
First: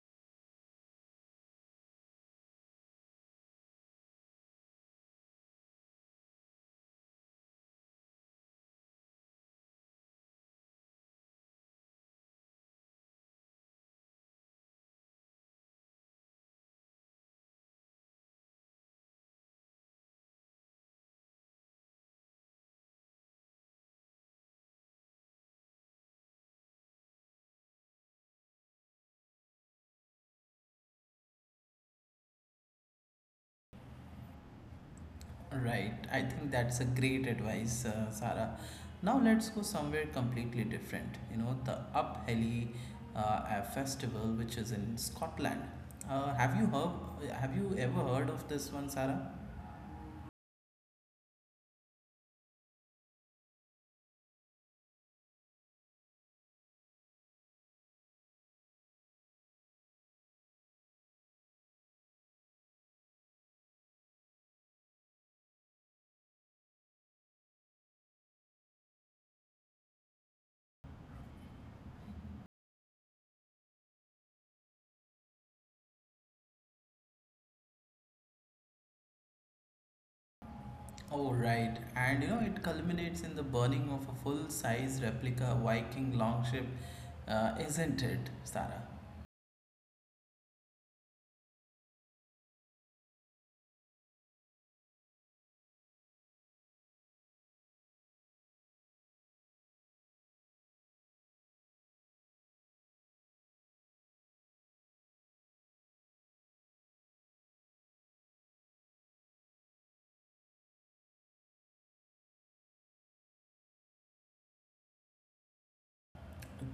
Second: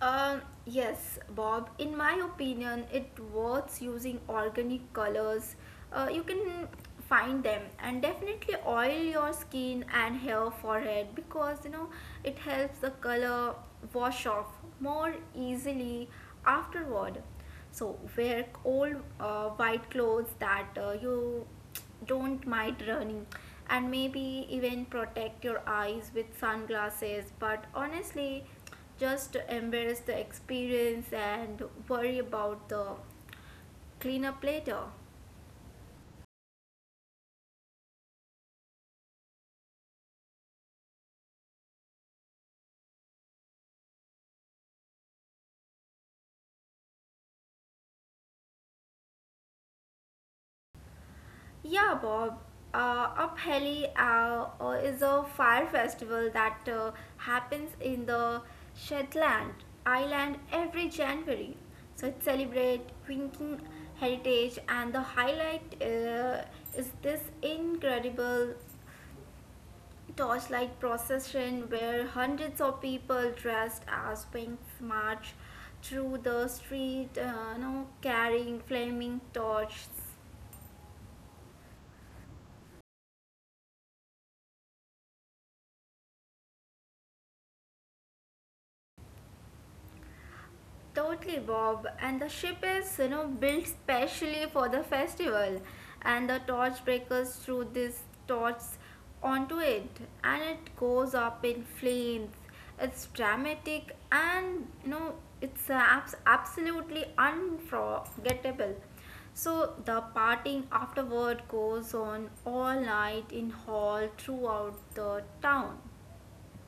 [SPEAKER 2] Yes, Bob. In my opinion, it worth using organic colors. You can find them, and definitely oil your skin and hair, forehead, because, you know, it helps the color wash off more easily afterward. So wear old white clothes that you don't mind running, and maybe even protect your eyes with sunglasses, but honestly, just embrace the experience and worry about the cleanup later.
[SPEAKER 1] Right, I think that's a great advice, Sarah. Now let's go somewhere completely different. You know, the Upheli festival, which is in Scotland. Uh, have you heard? Have you ever heard of this one, Sarah?
[SPEAKER 2] Yeah, Bob. Upheli is a fire festival that happens in the Shetland Island every January. So it celebrates Viking heritage, and the highlight is this incredible torchlight procession where hundreds of people dressed as Winks march through the street, you know, carrying flaming torches.
[SPEAKER 1] Oh, right. And you know, it culminates in the burning of a full size replica Viking longship, isn't it, Sarah?
[SPEAKER 2] Totally, Bob. And the ship is, you know, built specially for the festival, and the torch breakers threw these torches onto it, and it goes up in flames. It's dramatic, and, you know, it's absolutely unforgettable. So the partying afterward goes on all night in hall throughout the town.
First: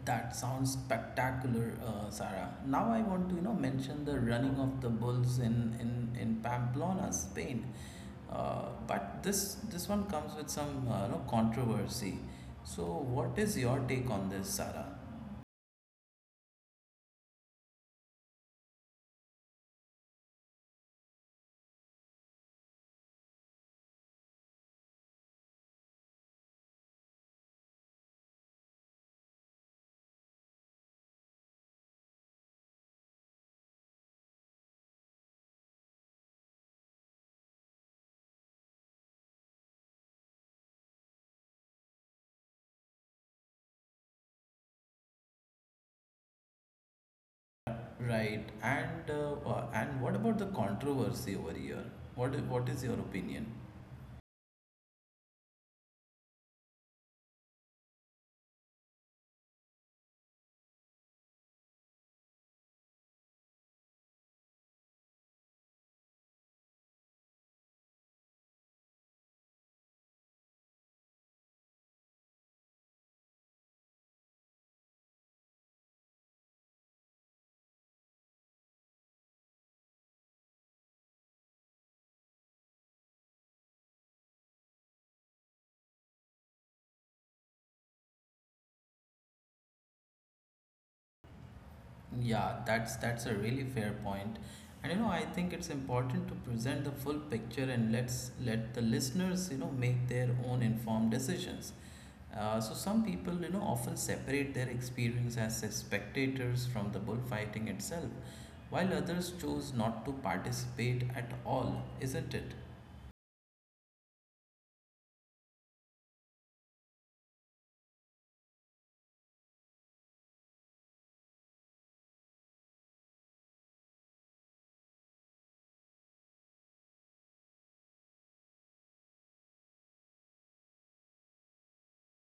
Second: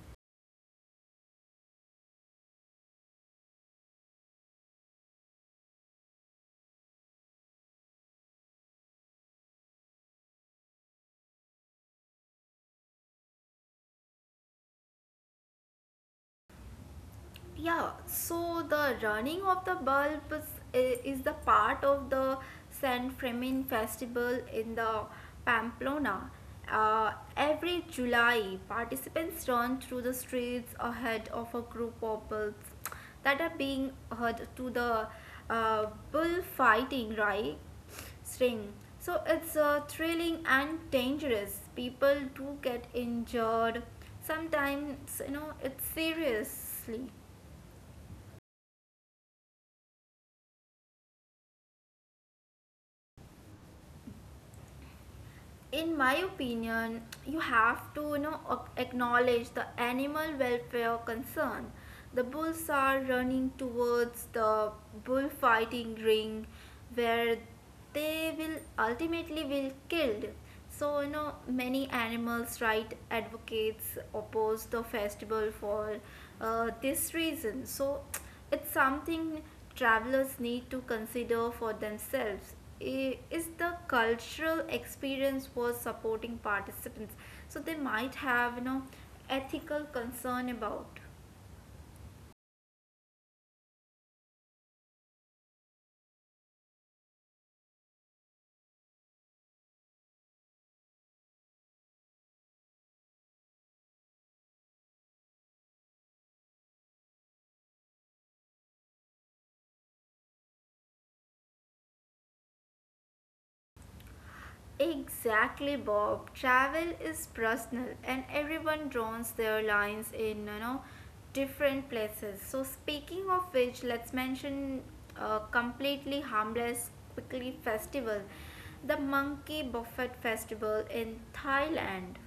[SPEAKER 1] That sounds spectacular, Sarah. Now I want to, you know, mention the running of the bulls in Pamplona, Spain. But this one comes with some controversy. So, what is your take on this, Sarah?
[SPEAKER 2] Yeah, so the running of the bulbs is the part of the San Fermin festival in the Pamplona. Every July, participants run through the streets ahead of a group of bulls that are being heard to the uh, bullfighting right string. So it's thrilling and dangerous. People do get injured. Sometimes, you know, it's seriously.
[SPEAKER 1] Right. And what about the controversy over here? What is your opinion?
[SPEAKER 2] In my opinion, you have to, you know, acknowledge the animal welfare concern. The bulls are running towards the bullfighting ring where they will ultimately will killed. So, you know, many animals right advocates oppose the festival for this reason. So it's something travelers need to consider for themselves. Is the cultural experience worth supporting participants? So they might have, you know, ethical concern about.
[SPEAKER 1] Yeah, that's a really fair point. And you know, I think it's important to present the full picture and let's let the listeners, you know, make their own informed decisions. So some people, you know, often separate their experience as spectators from the bullfighting itself, while others chose not to participate at all, isn't it?
[SPEAKER 2] Exactly, Bob. Travel is personal, and everyone draws their lines in, you know, different places. So, speaking of which, let's mention a completely harmless, quickly festival, the Monkey Buffet Festival in Thailand.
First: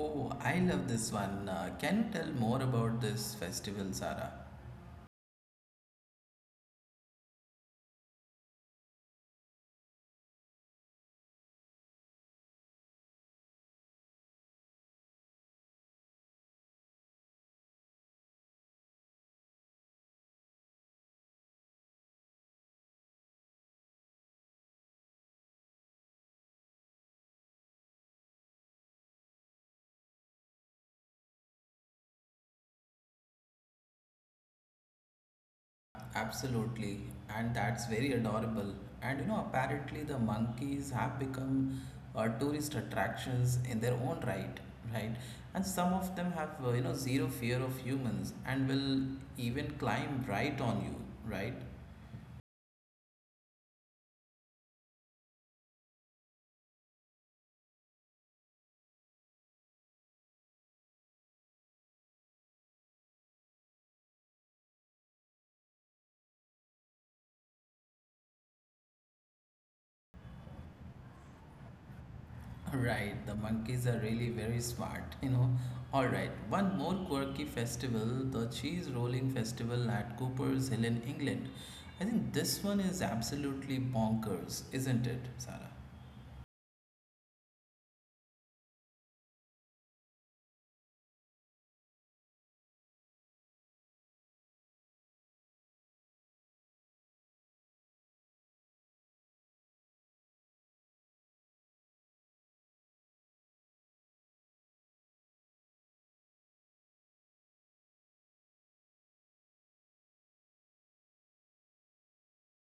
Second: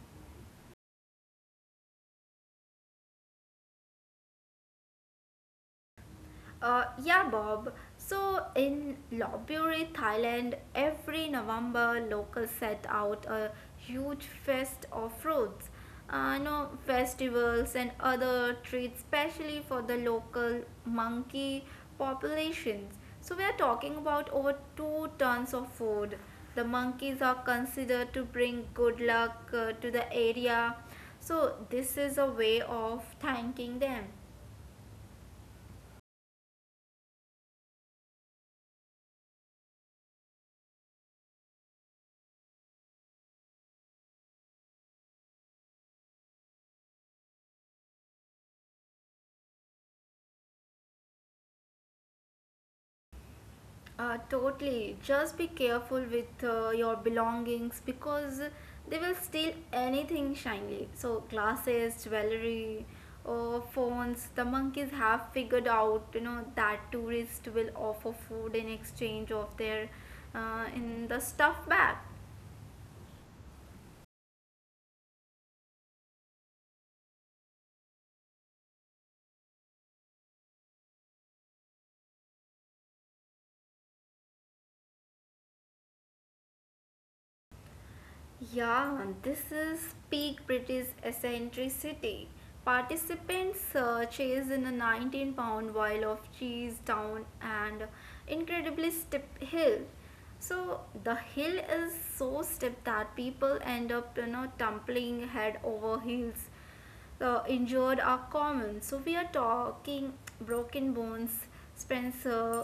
[SPEAKER 1] Oh, I love this one. Can you tell more about this festival, Sara?
[SPEAKER 2] Yeah, Bob. So in Lopburi, Thailand, every November, locals set out a huge fest of fruits, you know, festivals and other treats, especially for the local monkey populations. So we are talking about over two tons of food. The monkeys are considered to bring good luck to the area. So this is a way of thanking them.
[SPEAKER 1] Absolutely, and that's very adorable. And you know, apparently the monkeys have become tourist attractions in their own right, right? And some of them have zero fear of humans and will even climb right on you, right?
[SPEAKER 2] Totally. Just be careful with your belongings because they will steal anything shiny. So, glasses, jewelry, or phones. The monkeys have figured out, you know, that tourists will offer food in exchange of their in the stuff bag.
[SPEAKER 1] Right, the monkeys are really very smart, you know. All right, one more quirky festival, the Cheese Rolling Festival at Cooper's Hill in England. I think this one is absolutely bonkers, isn't it, Sarah?
[SPEAKER 2] Yeah, this is peak British eccentricity. Participants chased in a 19 pound vial of cheese down an incredibly steep hill. So, the hill is so steep that people end up, you know, tumbling head over heels. The injured are common. So, we are talking broken bones, Spencer,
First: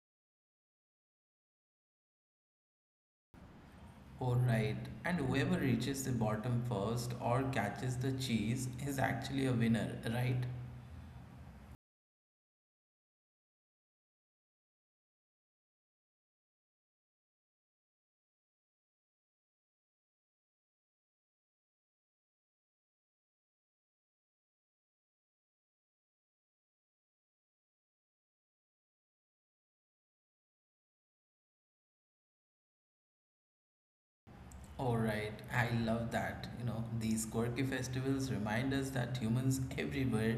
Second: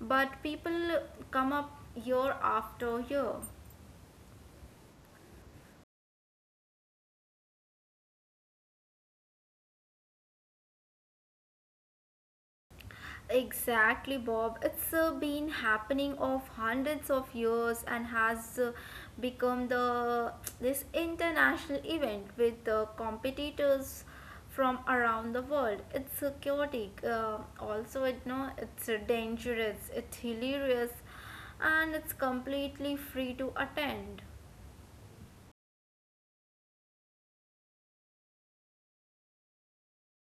[SPEAKER 2] but people come up year after year.
[SPEAKER 1] Alright, and whoever reaches the bottom first or catches the cheese is actually a winner, right?
[SPEAKER 2] Exactly, Bob. It's been happening of hundreds of years and has become the this international event with competitors from around the world. It's chaotic. Also, it no, it's dangerous. It's hilarious, and it's completely free to attend.
[SPEAKER 1] All right, I love that. You know, these quirky festivals remind us that humans everywhere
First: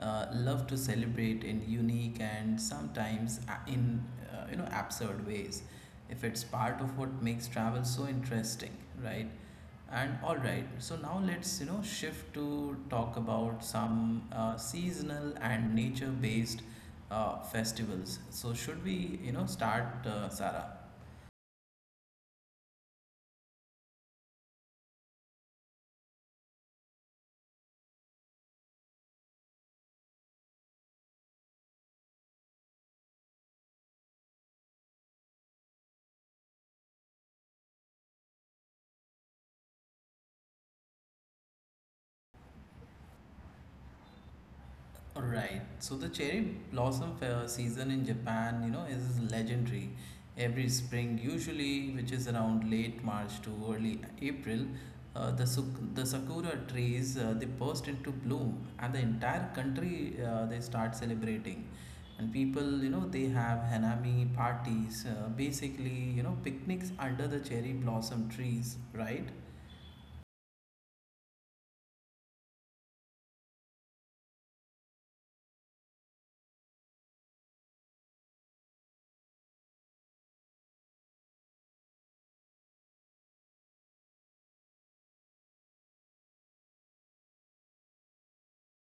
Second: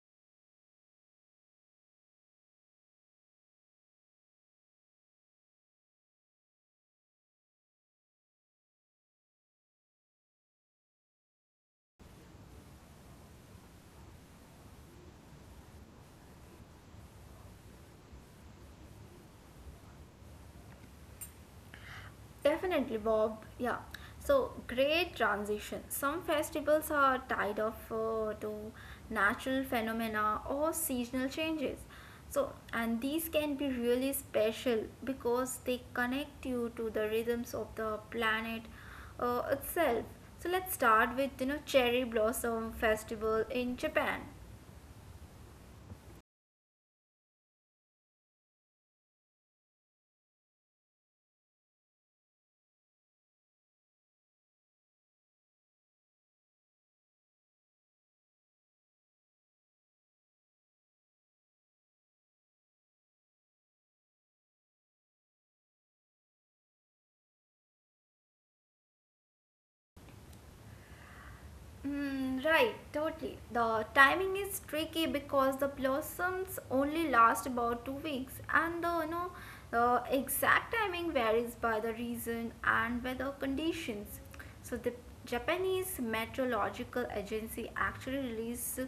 [SPEAKER 1] love to celebrate in unique and sometimes in you know absurd ways. If it's part of what makes travel so interesting, right? And all right, so now let's you know shift to talk about some seasonal and nature-based festivals. So should we you know start, Sarah?
[SPEAKER 2] Definitely, Bob. Yeah. So great transition. Some festivals are tied off to natural phenomena or seasonal changes. So, and these can be really special because they connect you to the rhythms of the planet itself. So let's start with, you know, cherry blossom festival in Japan.
[SPEAKER 1] Right. So the cherry blossom fair season in Japan, you know, is legendary. Every spring, usually, which is around late March to early April, the the sakura trees they burst into bloom, and the entire country they start celebrating. And people, you know, they have hanami parties, basically, you know, picnics under the cherry blossom trees, right?
[SPEAKER 2] Mm, right, totally. The timing is tricky because the blossoms only last about 2 weeks, and the, you know, the exact timing varies by the region and weather conditions. So the Japanese Meteorological Agency actually released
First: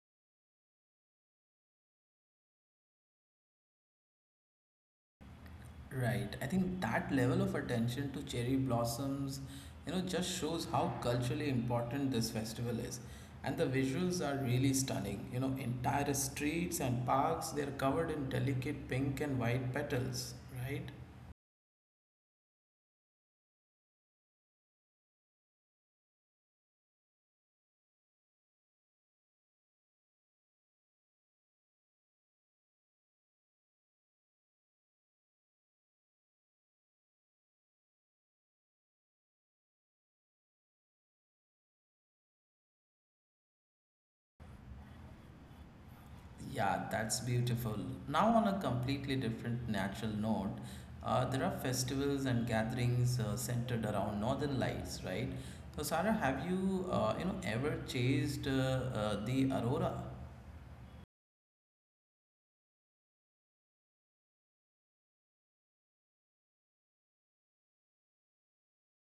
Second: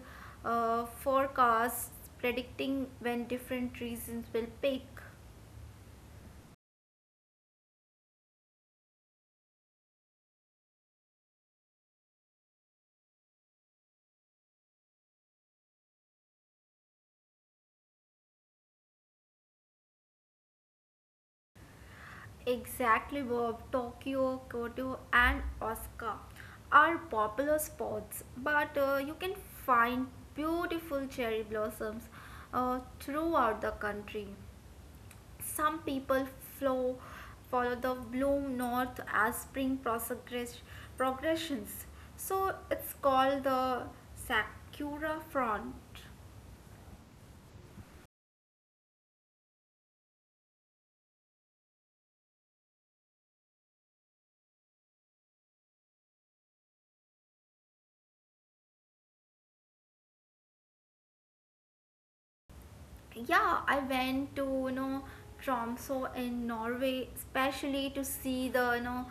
[SPEAKER 2] forecasts predicting when different regions will peak.
[SPEAKER 1] Right. I think that level of attention to cherry blossoms, you know, just shows how culturally important this festival is. And the visuals are really stunning. You know, entire streets and parks, they're covered in delicate pink and white petals, right?
[SPEAKER 2] Exactly, Bob. Tokyo, Kyoto, and Osaka are popular spots, but you can find beautiful cherry blossoms throughout the country. Some people flow, follow the bloom north as progressions, so it's called the Sakura front.
[SPEAKER 1] Yeah, that's beautiful. Now, on a completely different natural note, there are festivals and gatherings centered around northern lights, right? So, Sarah, have you, you know, ever chased the aurora?
[SPEAKER 2] Yeah, I went to, you know, Tromsø in Norway especially to see the, you know,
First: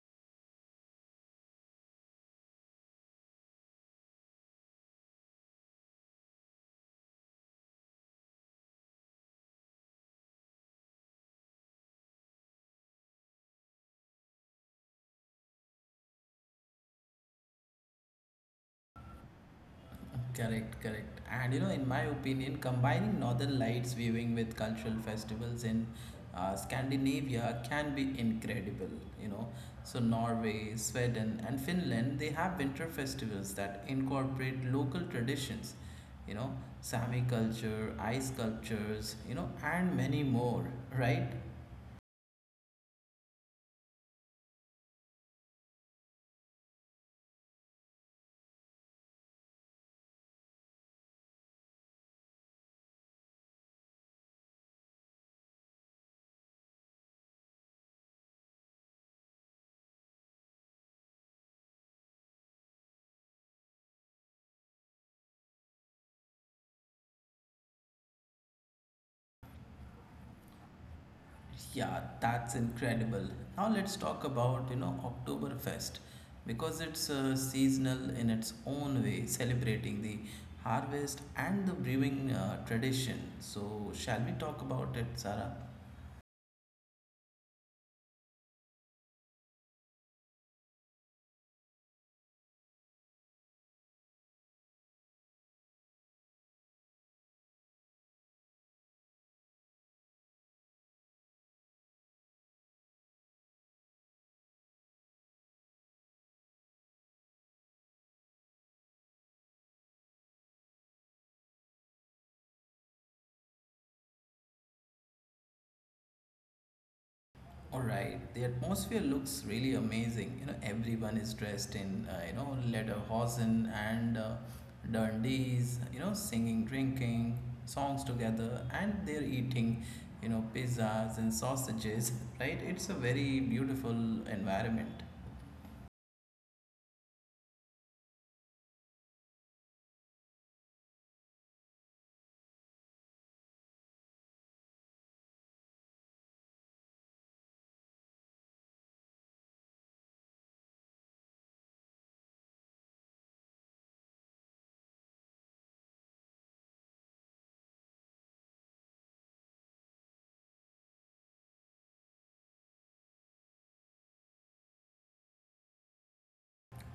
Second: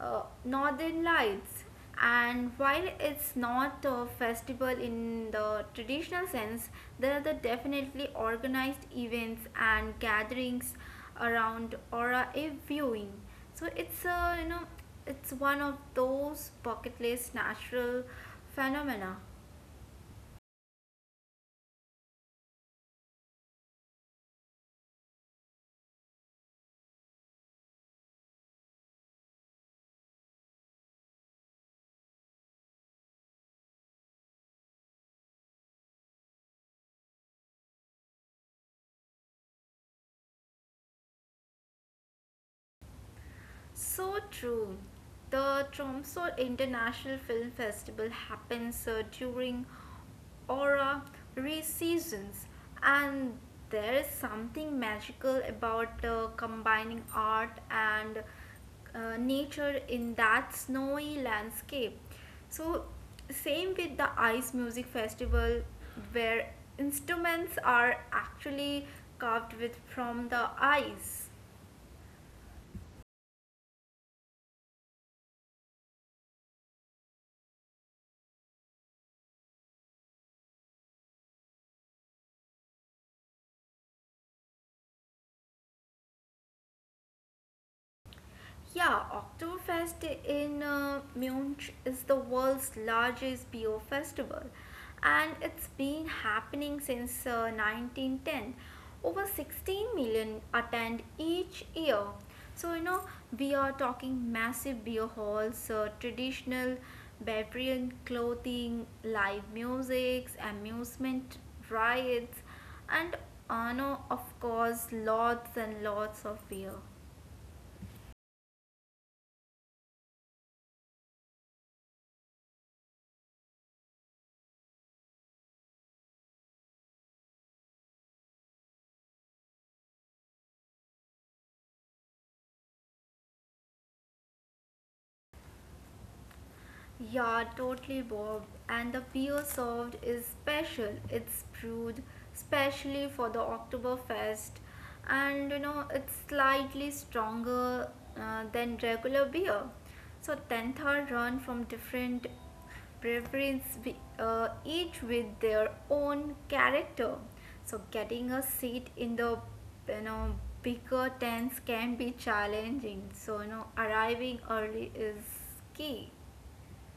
[SPEAKER 2] northern lights. And while it's not a festival in the traditional sense, there are the definitely organized events and gatherings around aura viewing, so it's a, you know, it's one of those bucket list natural phenomena.
[SPEAKER 1] Correct, correct. And you know, in my opinion, combining Northern Lights viewing with cultural festivals in Scandinavia can be incredible, you know. So, Norway, Sweden, and Finland, they have winter festivals that incorporate local traditions, you know, Sami culture, ice sculptures, you know, and many more, right?
[SPEAKER 2] So true. The Tromsø International Film Festival happens during aura seasons, and there is something magical about combining art and nature in that snowy landscape. So, same with the Ice Music Festival, where instruments are actually carved with from the ice.
[SPEAKER 1] Yeah, that's incredible. Now let's talk about, you know, Oktoberfest because it's seasonal in its own way, celebrating the harvest and the brewing tradition. So, shall we talk about it, Sarah?
[SPEAKER 2] Yeah, Oktoberfest in Munich is the world's largest beer festival, and it's been happening since 1910. Over 16 million attend each year. So, you know, we are talking massive beer halls, traditional Bavarian clothing, live music, amusement rides, and, no, of course, lots and lots of beer.
[SPEAKER 1] All right, the atmosphere looks really amazing. You know, everyone is dressed in, you know, lederhosen and dundies, you know, singing, drinking songs together, and they're eating, you know, pizzas and sausages, right? It's a very beautiful environment.
[SPEAKER 2] Yeah, totally, Bob. And the beer served is special. It's brewed specially for the Oktoberfest, and you know it's slightly stronger than regular beer. So tenth are run from different breweries, each with their own character. So getting a seat in the you know bigger tents can be challenging. So you know arriving early is key.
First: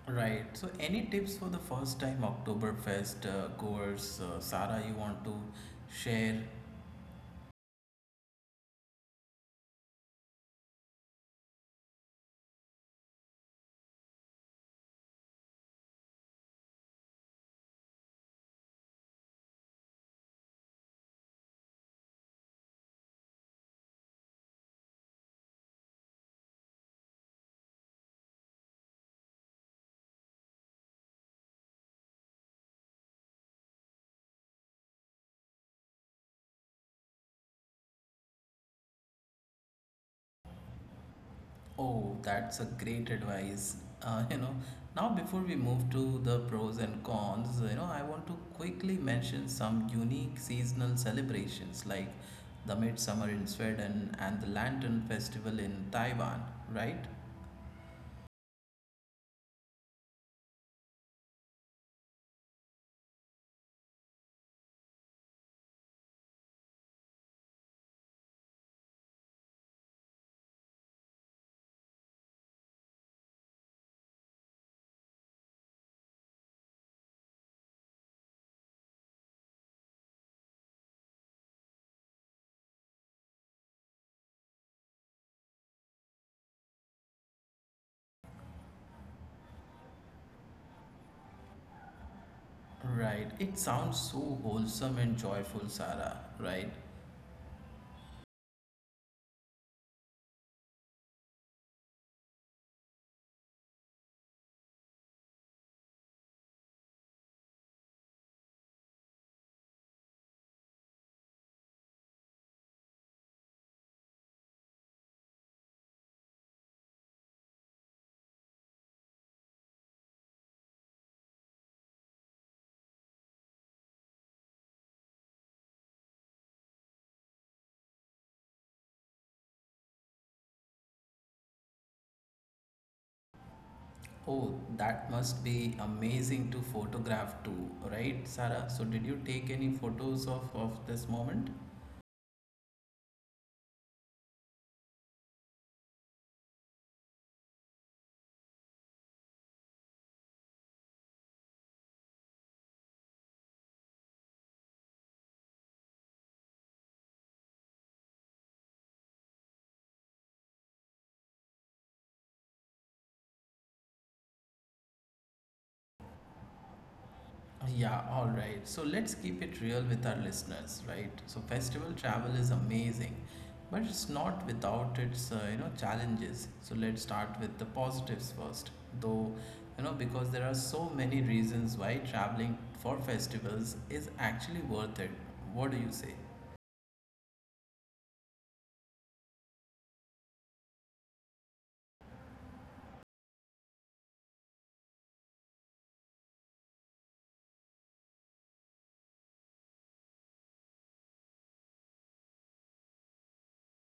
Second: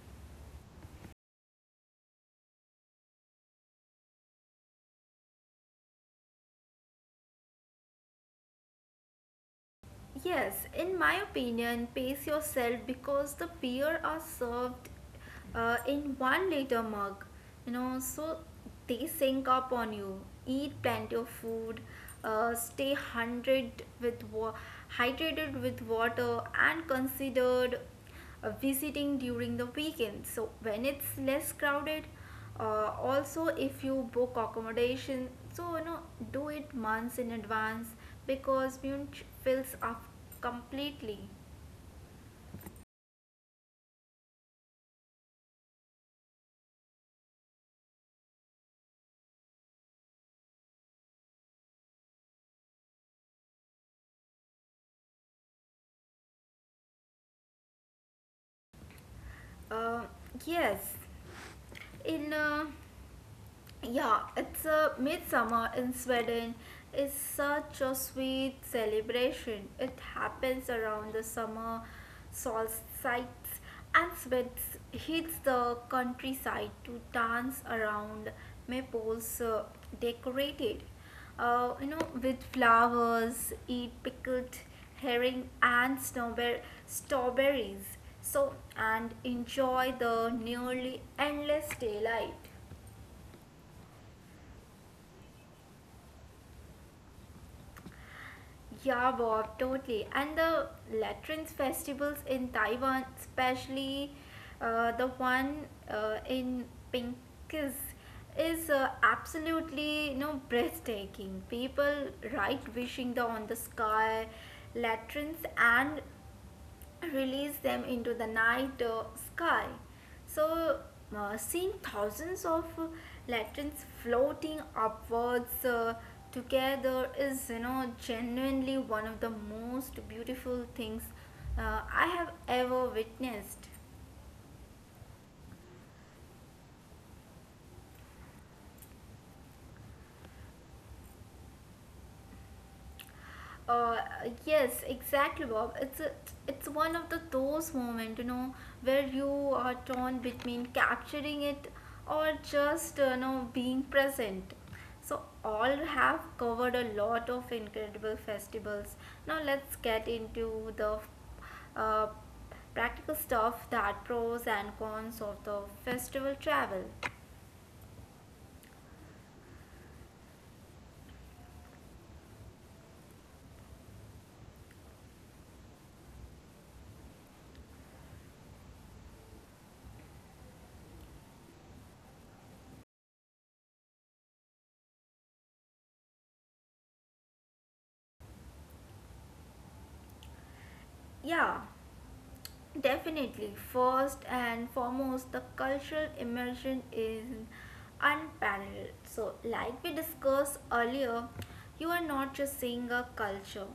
[SPEAKER 1] Right. So, any tips for the first time Oktoberfest goers, Sara, you want to share?
[SPEAKER 2] Yes, in my opinion, pace yourself because the beer are served in 1-liter mug, you know, so they sink up on you. Eat plenty of food, stay hundred with wa- hydrated with water, and considered visiting during the weekend so when it's less crowded also if you book accommodation so you know do it months in advance because munich fills up completely
[SPEAKER 1] Oh, that's a great advice. Uh, you know, Now before we move to the pros and cons, you know, I want to quickly mention some unique seasonal celebrations like the Midsummer in Sweden and the Lantern Festival in Taiwan, right?
[SPEAKER 2] uh, yes in Yeah, it's a midsummer in Sweden is such a sweet celebration. It happens around the summer solstice and Swedes hits the countryside to dance around maples decorated with flowers, eat pickled herring and strawberries. So and enjoy the nearly endless daylight.
[SPEAKER 1] Right. It sounds so wholesome and joyful, Sarah, right?
[SPEAKER 2] Yeah, Bob, totally. And the lanterns festivals in Taiwan, especially the one in Pinkis, is absolutely you know breathtaking. People write wishing the on the sky lanterns and release them into the night sky. So, seeing thousands of latrines floating upwards together is, you know, genuinely one of the most beautiful things I have ever witnessed.
[SPEAKER 1] Oh, that must be amazing to photograph too, right, Sarah? So, did you take any photos of this moment?
[SPEAKER 2] Uh, yes, exactly, Bob. It's one of the those moments, you know, where you are torn between capturing it or just being present. So all have covered a lot of incredible festivals. Now let's get into the uh, practical stuff that pros and cons of the festival travel.
[SPEAKER 1] Yeah, all right. So let's keep it real with our listeners, right? So festival travel is amazing, but it's not without its challenges. So let's start with the positives first, though you know because there are so many reasons why traveling for festivals is actually worth it. What do you say?
[SPEAKER 2] Yeah. Definitely. First and foremost, the cultural immersion is unparalleled. So, like we discussed earlier, you are not just seeing a culture.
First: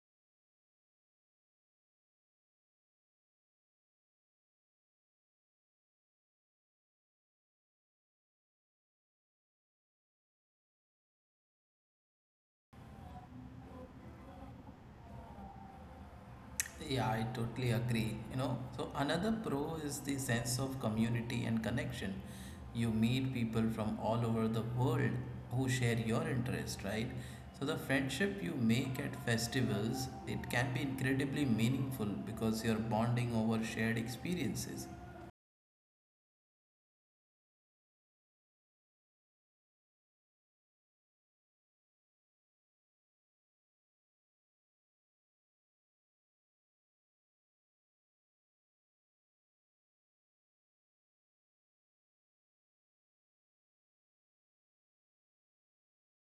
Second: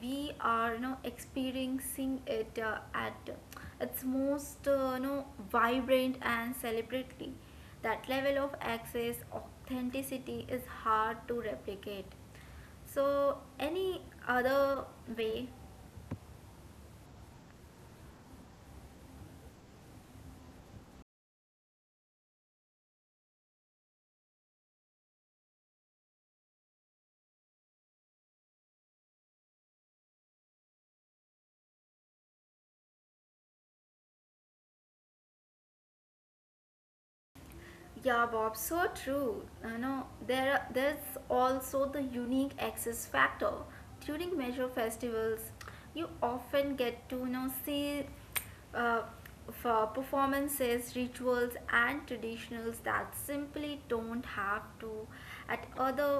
[SPEAKER 2] We are, you know, experiencing it at its most, vibrant and celebratory. That level of access, authenticity is hard to replicate. So, any other way.
[SPEAKER 1] Yeah, I totally agree. You know, so another pro is the sense of community and connection. You meet people from all over the world who share your interest, right? So the friendship you make at festivals, it can be incredibly meaningful because you're bonding over shared experiences.
[SPEAKER 2] Yeah, Bob, so true. You know, there's also the unique access factor. During major festivals, you often get to you know see uh, for performances, rituals, and traditionals that simply don't have to at other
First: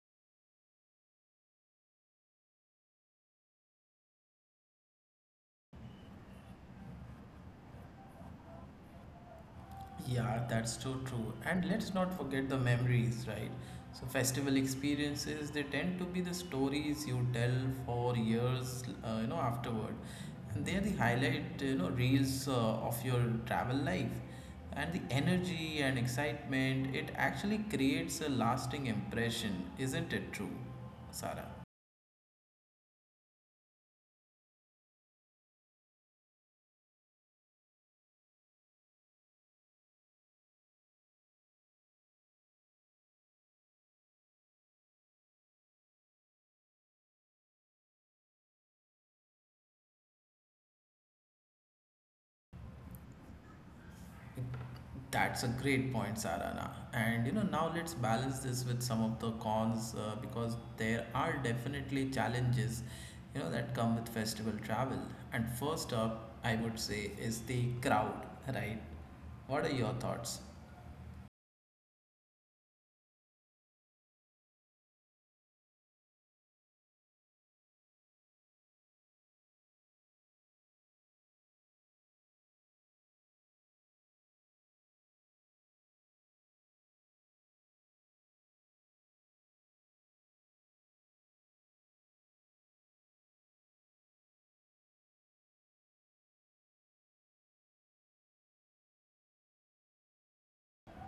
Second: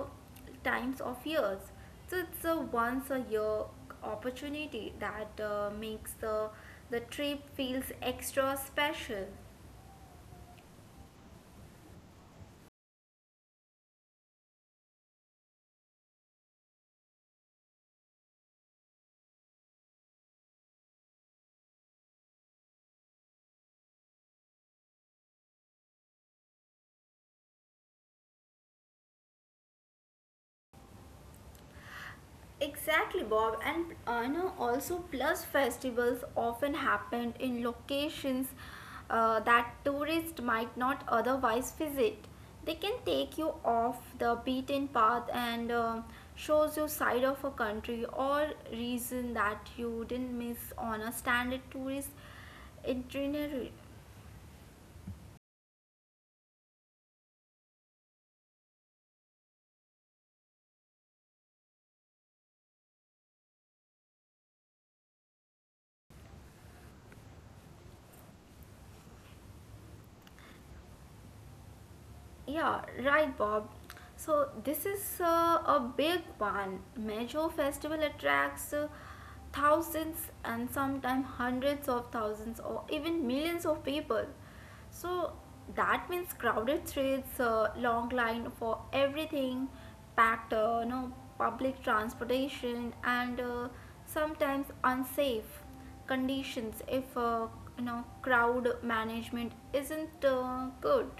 [SPEAKER 2] times of years. So it's a once a year opportunity that makes the trip feels extra special.
[SPEAKER 1] Yeah, that's so true. And let's not forget the memories, right? So, festival experiences, they tend to be the stories you tell for years, you know, afterward. And they are the highlight, you know, reels of your travel life. And the energy and excitement, it actually creates a lasting impression, isn't it true, Sarah?
[SPEAKER 2] Exactly, Bob, and you know also plus festivals often happened in locations that tourists might not otherwise visit. They can take you off the beaten path and shows you side of a country or region that you didn't miss on a standard tourist itinerary.
[SPEAKER 1] That's a great point, Sarana. And you know, now let's balance this with some of the cons because there are definitely challenges, you know, that come with festival travel. And first up, I would say is the crowd, right? What are your thoughts?
[SPEAKER 2] Yeah, right, Bob. So, this is a big one. Major festival attracts thousands and sometimes hundreds of thousands or even millions of people. So, that means crowded streets, long line for everything, packed, public transportation, and sometimes unsafe conditions if you know crowd management isn't good.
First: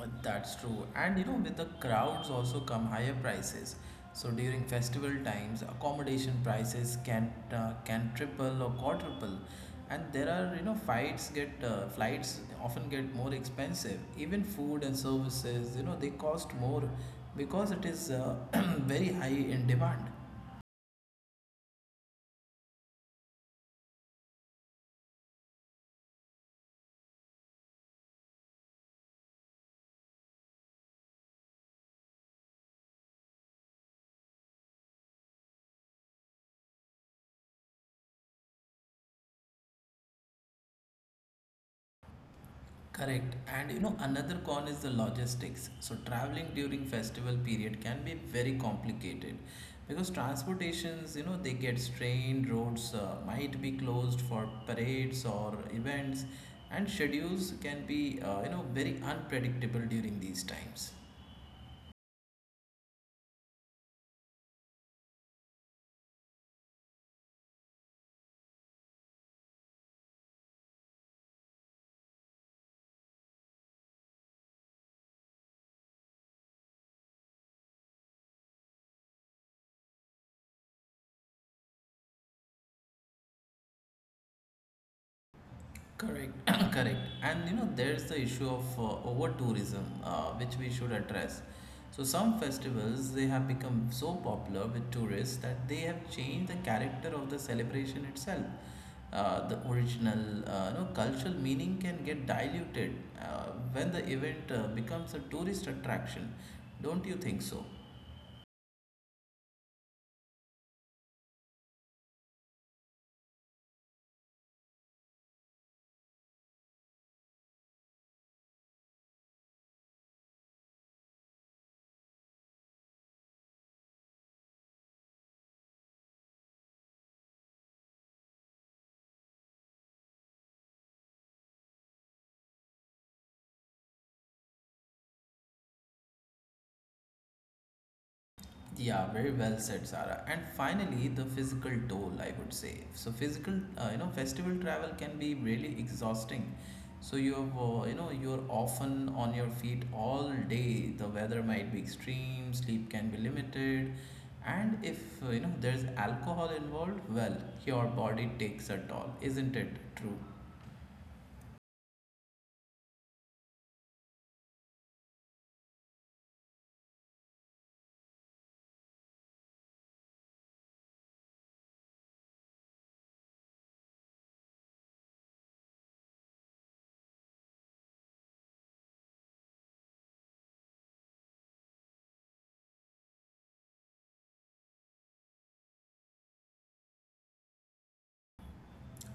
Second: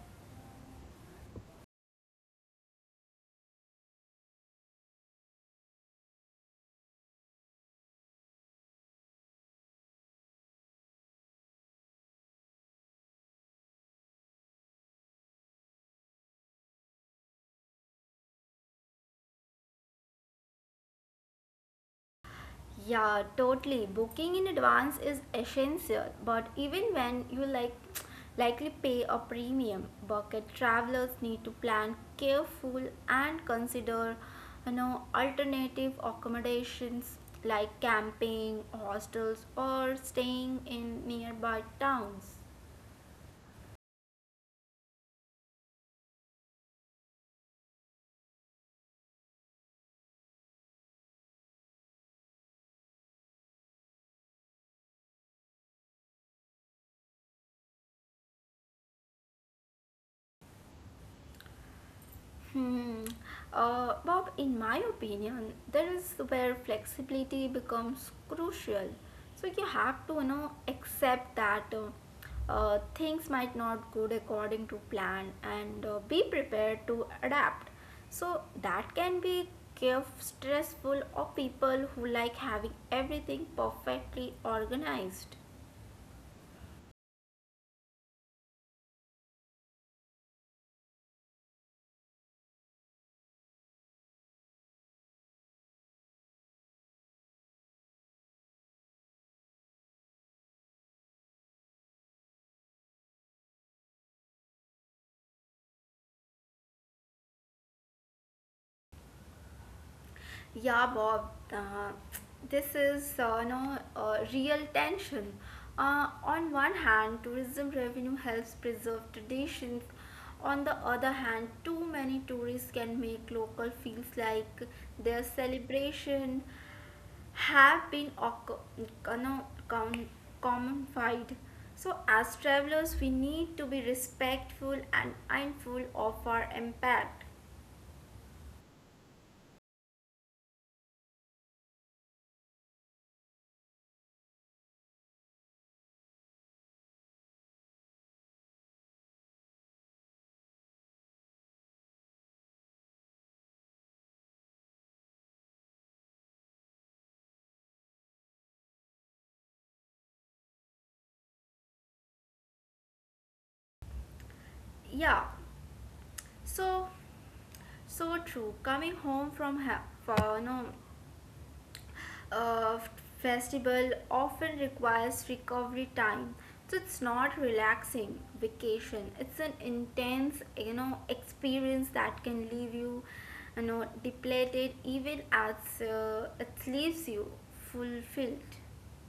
[SPEAKER 1] That's true. And you know, with the crowds also come higher prices. So during festival times, accommodation prices can triple or quadruple. And there are, you know, fights get flights often get more expensive. Even food and services, you know, they cost more because it is very high in demand.
[SPEAKER 2] Yeah, totally. Booking in advance is essential, but even when you like likely pay a premium, bucket travelers need to plan careful and consider you know alternative accommodations like camping, hostels or staying in nearby towns.
[SPEAKER 1] Correct. And you know, another con is the logistics. So, traveling during festival period can be very complicated because transportations, you know, they get strained, roads might be closed for parades or events, and schedules can be, very unpredictable during these times.
[SPEAKER 2] Hmm. Bob, in my opinion, there is where flexibility becomes crucial. So you have to, you know, accept that things might not go according to plan and be prepared to adapt. So that can be give stressful or people who like having everything perfectly organized.
[SPEAKER 1] Correct, correct. And there's the issue of over tourism, which we should address. So some festivals they have become so popular with tourists that they have changed the character of the celebration itself. The original, cultural meaning can get diluted uh, when the event becomes a tourist attraction. Don't you think so?
[SPEAKER 2] Yeah, Bob, this is no real tension. On one hand, tourism revenue helps preserve traditions. On the other hand, too many tourists can make local feels like their celebration have been know, com- commonified. So, as travelers, we need to be respectful and mindful of our impact.
[SPEAKER 1] Yeah, very well said, Sarah. And finally, the physical toll, I would say. So, physical, festival travel can be really exhausting. So you're often on your feet all day. The weather might be extreme, sleep can be limited, and if there's alcohol involved, well, your body takes a toll, isn't it true?
[SPEAKER 2] Yeah, so, so true. Coming home from ha- for no uh, festival often requires recovery time. So it's not relaxing vacation. It's an intense, you know, experience that can leave you, you know, depleted even as it leaves you fulfilled.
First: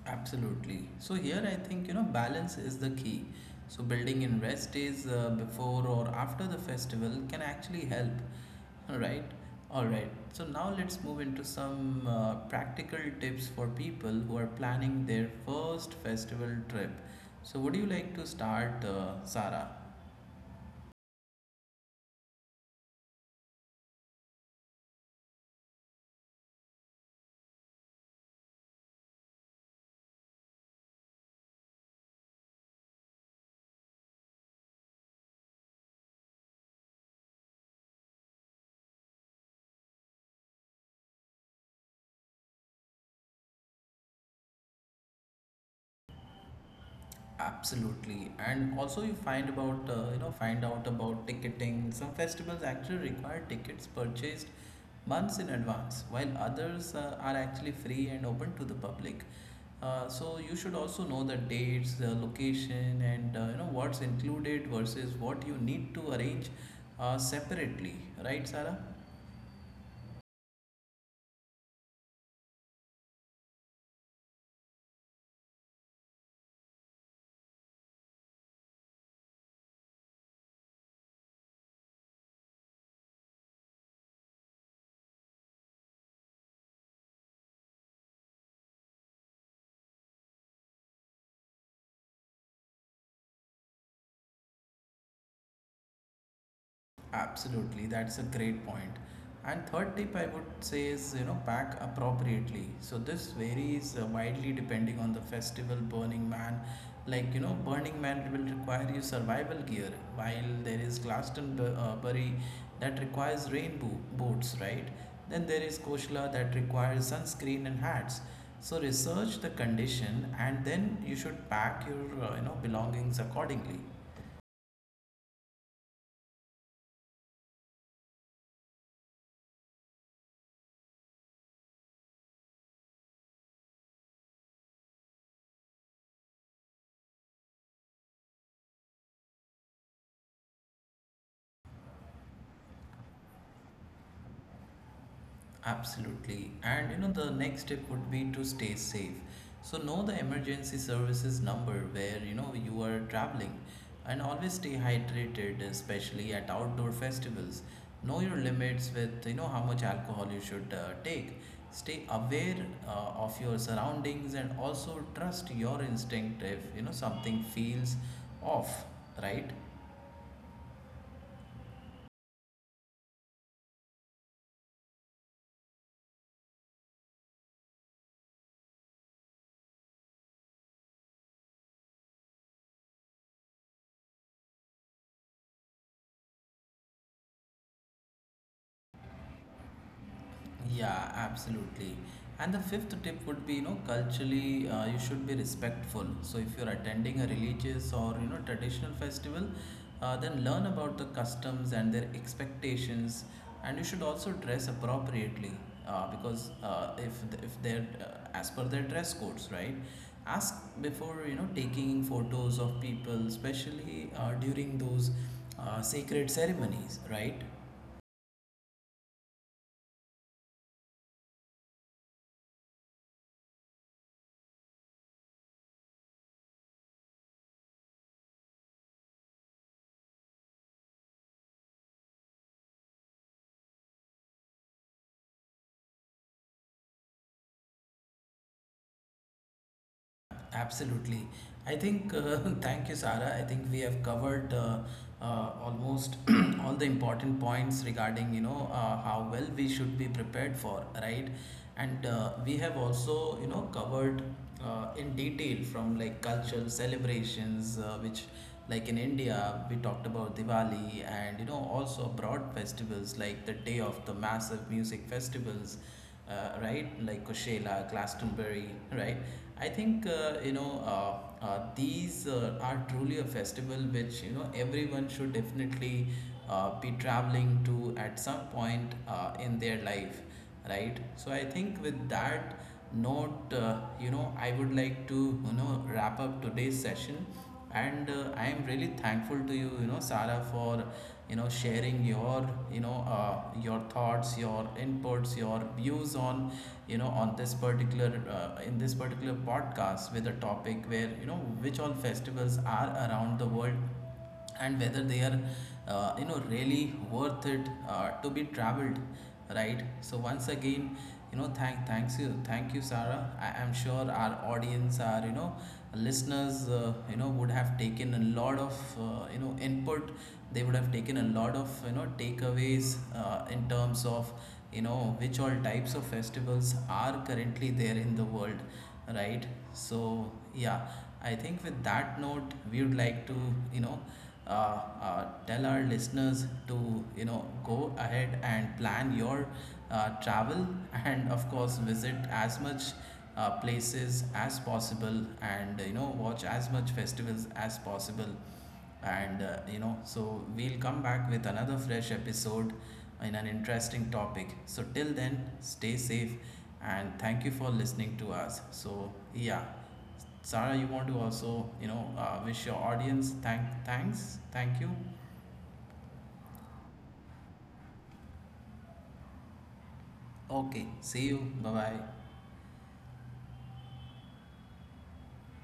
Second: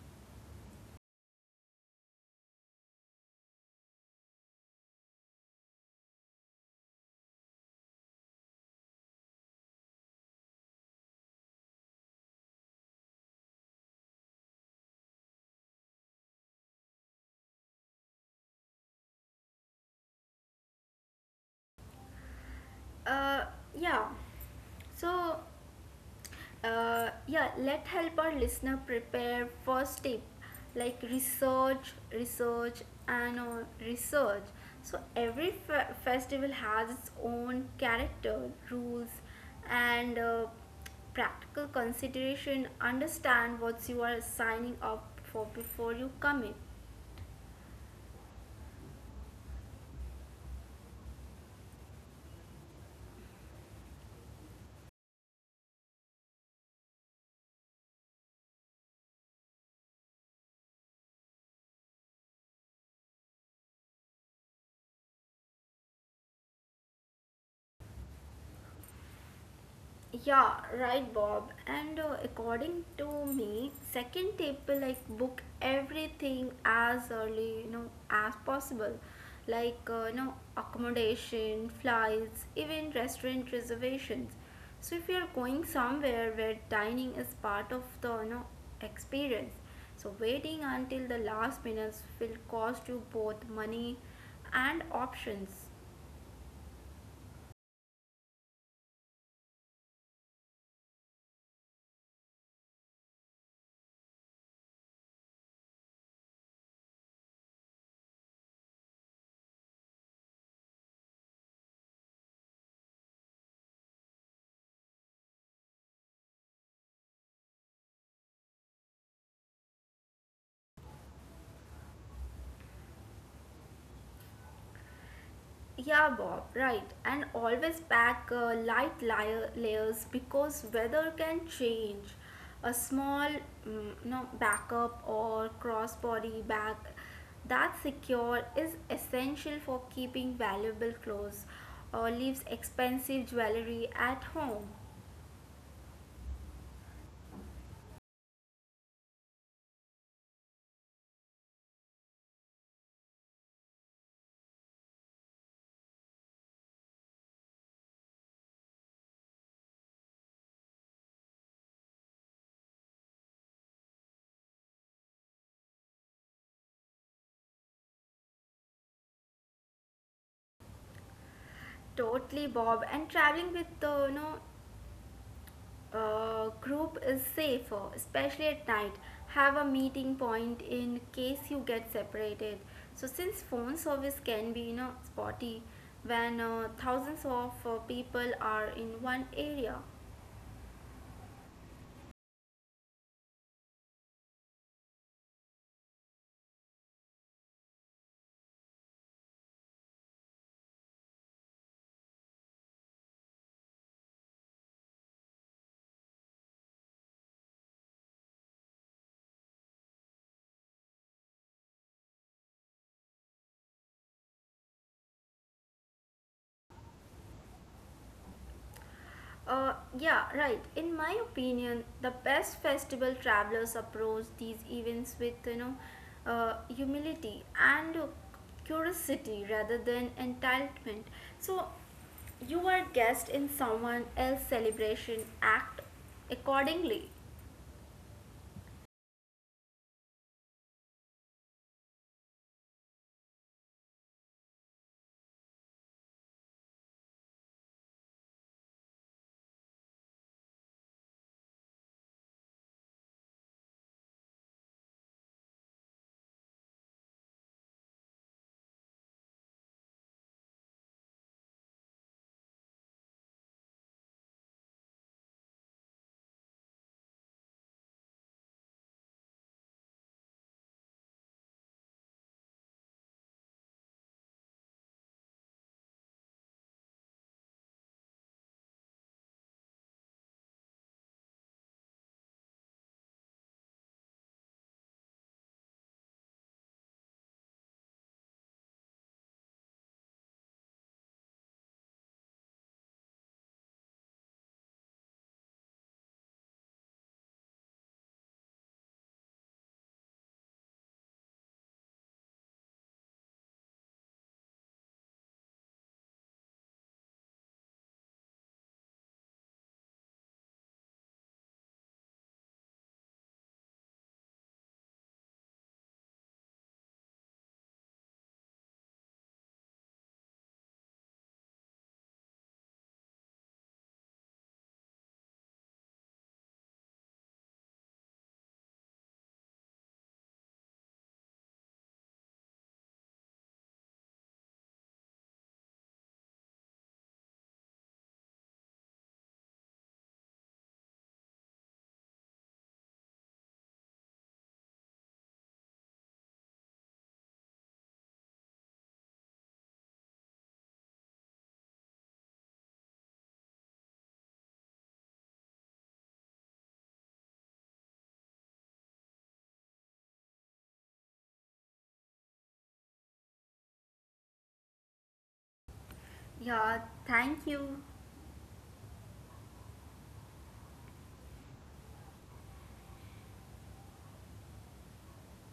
[SPEAKER 1] Absolutely. So here I think balance is the key. So building in rest days before or after the festival can actually help. All right. All right. So now let's move into some practical tips for people who are planning their first festival trip. So would you like to start, Sarah?
[SPEAKER 2] uh, yeah so yeah, let help our listener prepare first tip like and uh, research. So every festival has its own character rules and practical consideration understand what you are signing up for before you commit.
[SPEAKER 1] Absolutely, and also you find about you know find out about ticketing. Some festivals actually require tickets purchased months in advance, while others are actually free and open to the public. So you should also know the dates, the location, and what's included versus what you need to arrange separately. Right, Sarah?
[SPEAKER 2] Yeah, right, Bob. And according to me, second tip like book everything as early, you know, as possible, like you know, accommodation, flights, even restaurant reservations. So if you are going somewhere where dining is part of the you know experience, so waiting until the last minutes will cost you both money and options.
[SPEAKER 1] Absolutely, that's a great point. And third tip I would say is pack appropriately. So this varies widely depending on the festival. Burning Man will require you survival gear, while there is Glastonbury that requires rain boots, right? Then there is Koshla that requires sunscreen and hats. So research the condition and then you should pack your belongings accordingly.
[SPEAKER 2] Yeah, Bob, right. And always pack light layers because weather can change. A small mm, no, backup or crossbody bag that's secure is essential for keeping valuable clothes or leaves expensive jewelry at home.
[SPEAKER 1] Absolutely. And the next step would be to stay safe. So know the emergency services number where you are traveling and always stay hydrated, especially at outdoor festivals. Know your limits with how much alcohol you should take. Stay aware uh, of your surroundings and also trust your instinct if something feels off, right?
[SPEAKER 2] Totally, Bob. And traveling with no group is safer, especially at night. Have a meeting point in case you get separated. So, since phone service can be you know spotty when thousands of people are in one area.
[SPEAKER 1] Yeah, absolutely. And the fifth tip would be, culturally, you should be respectful. So if you're attending a religious or, traditional festival, then learn about the customs and their expectations. And you should also dress appropriately, because if they're as per their dress codes, right? Ask before, taking photos of people, especially during those sacred ceremonies, right?
[SPEAKER 2] Uh, yeah, right. In my opinion, the best festival travelers approach these events with you know humility and curiosity rather than entitlement. So you are guest in someone else's celebration. Act accordingly.
[SPEAKER 1] Absolutely. I think, thank you, Sarah. I think we have covered almost all the important points regarding, how well we should be prepared for, right? And we have also, covered in detail from like cultural celebrations, which like in India, we talked about Diwali and, also broad festivals like the day of the massive music festivals, right? Like Coachella, Glastonbury, right? I think these are truly a festival which everyone should definitely be traveling to at some point in their life, right? So I think with that note, I would like to wrap up today's session. And I am really thankful to you, you know Sarah, for sharing your thoughts, your inputs, your views on you know on this particular in this particular podcast with a topic where which all festivals are around the world, and whether they are really worth it to be traveled, right? So once again, thank you, Sarah. I am sure our audience, our listeners would have taken a lot of input. They would have taken a lot of takeaways in terms of which all types of festivals are currently there in the world, right? So yeah, I think with that note, we would like to, you know, tell our listeners to, go ahead and plan your travel, and, of course, visit as much places as possible and, watch as much festivals as possible. And, so we'll come back with another fresh episode in an interesting topic. So, till then, stay safe and thank you for listening to us. So, yeah, Sarah, you want to also, wish your audience? Thank thank you.
[SPEAKER 2] Yeah, thank you.
[SPEAKER 1] Okay, see you. Bye bye.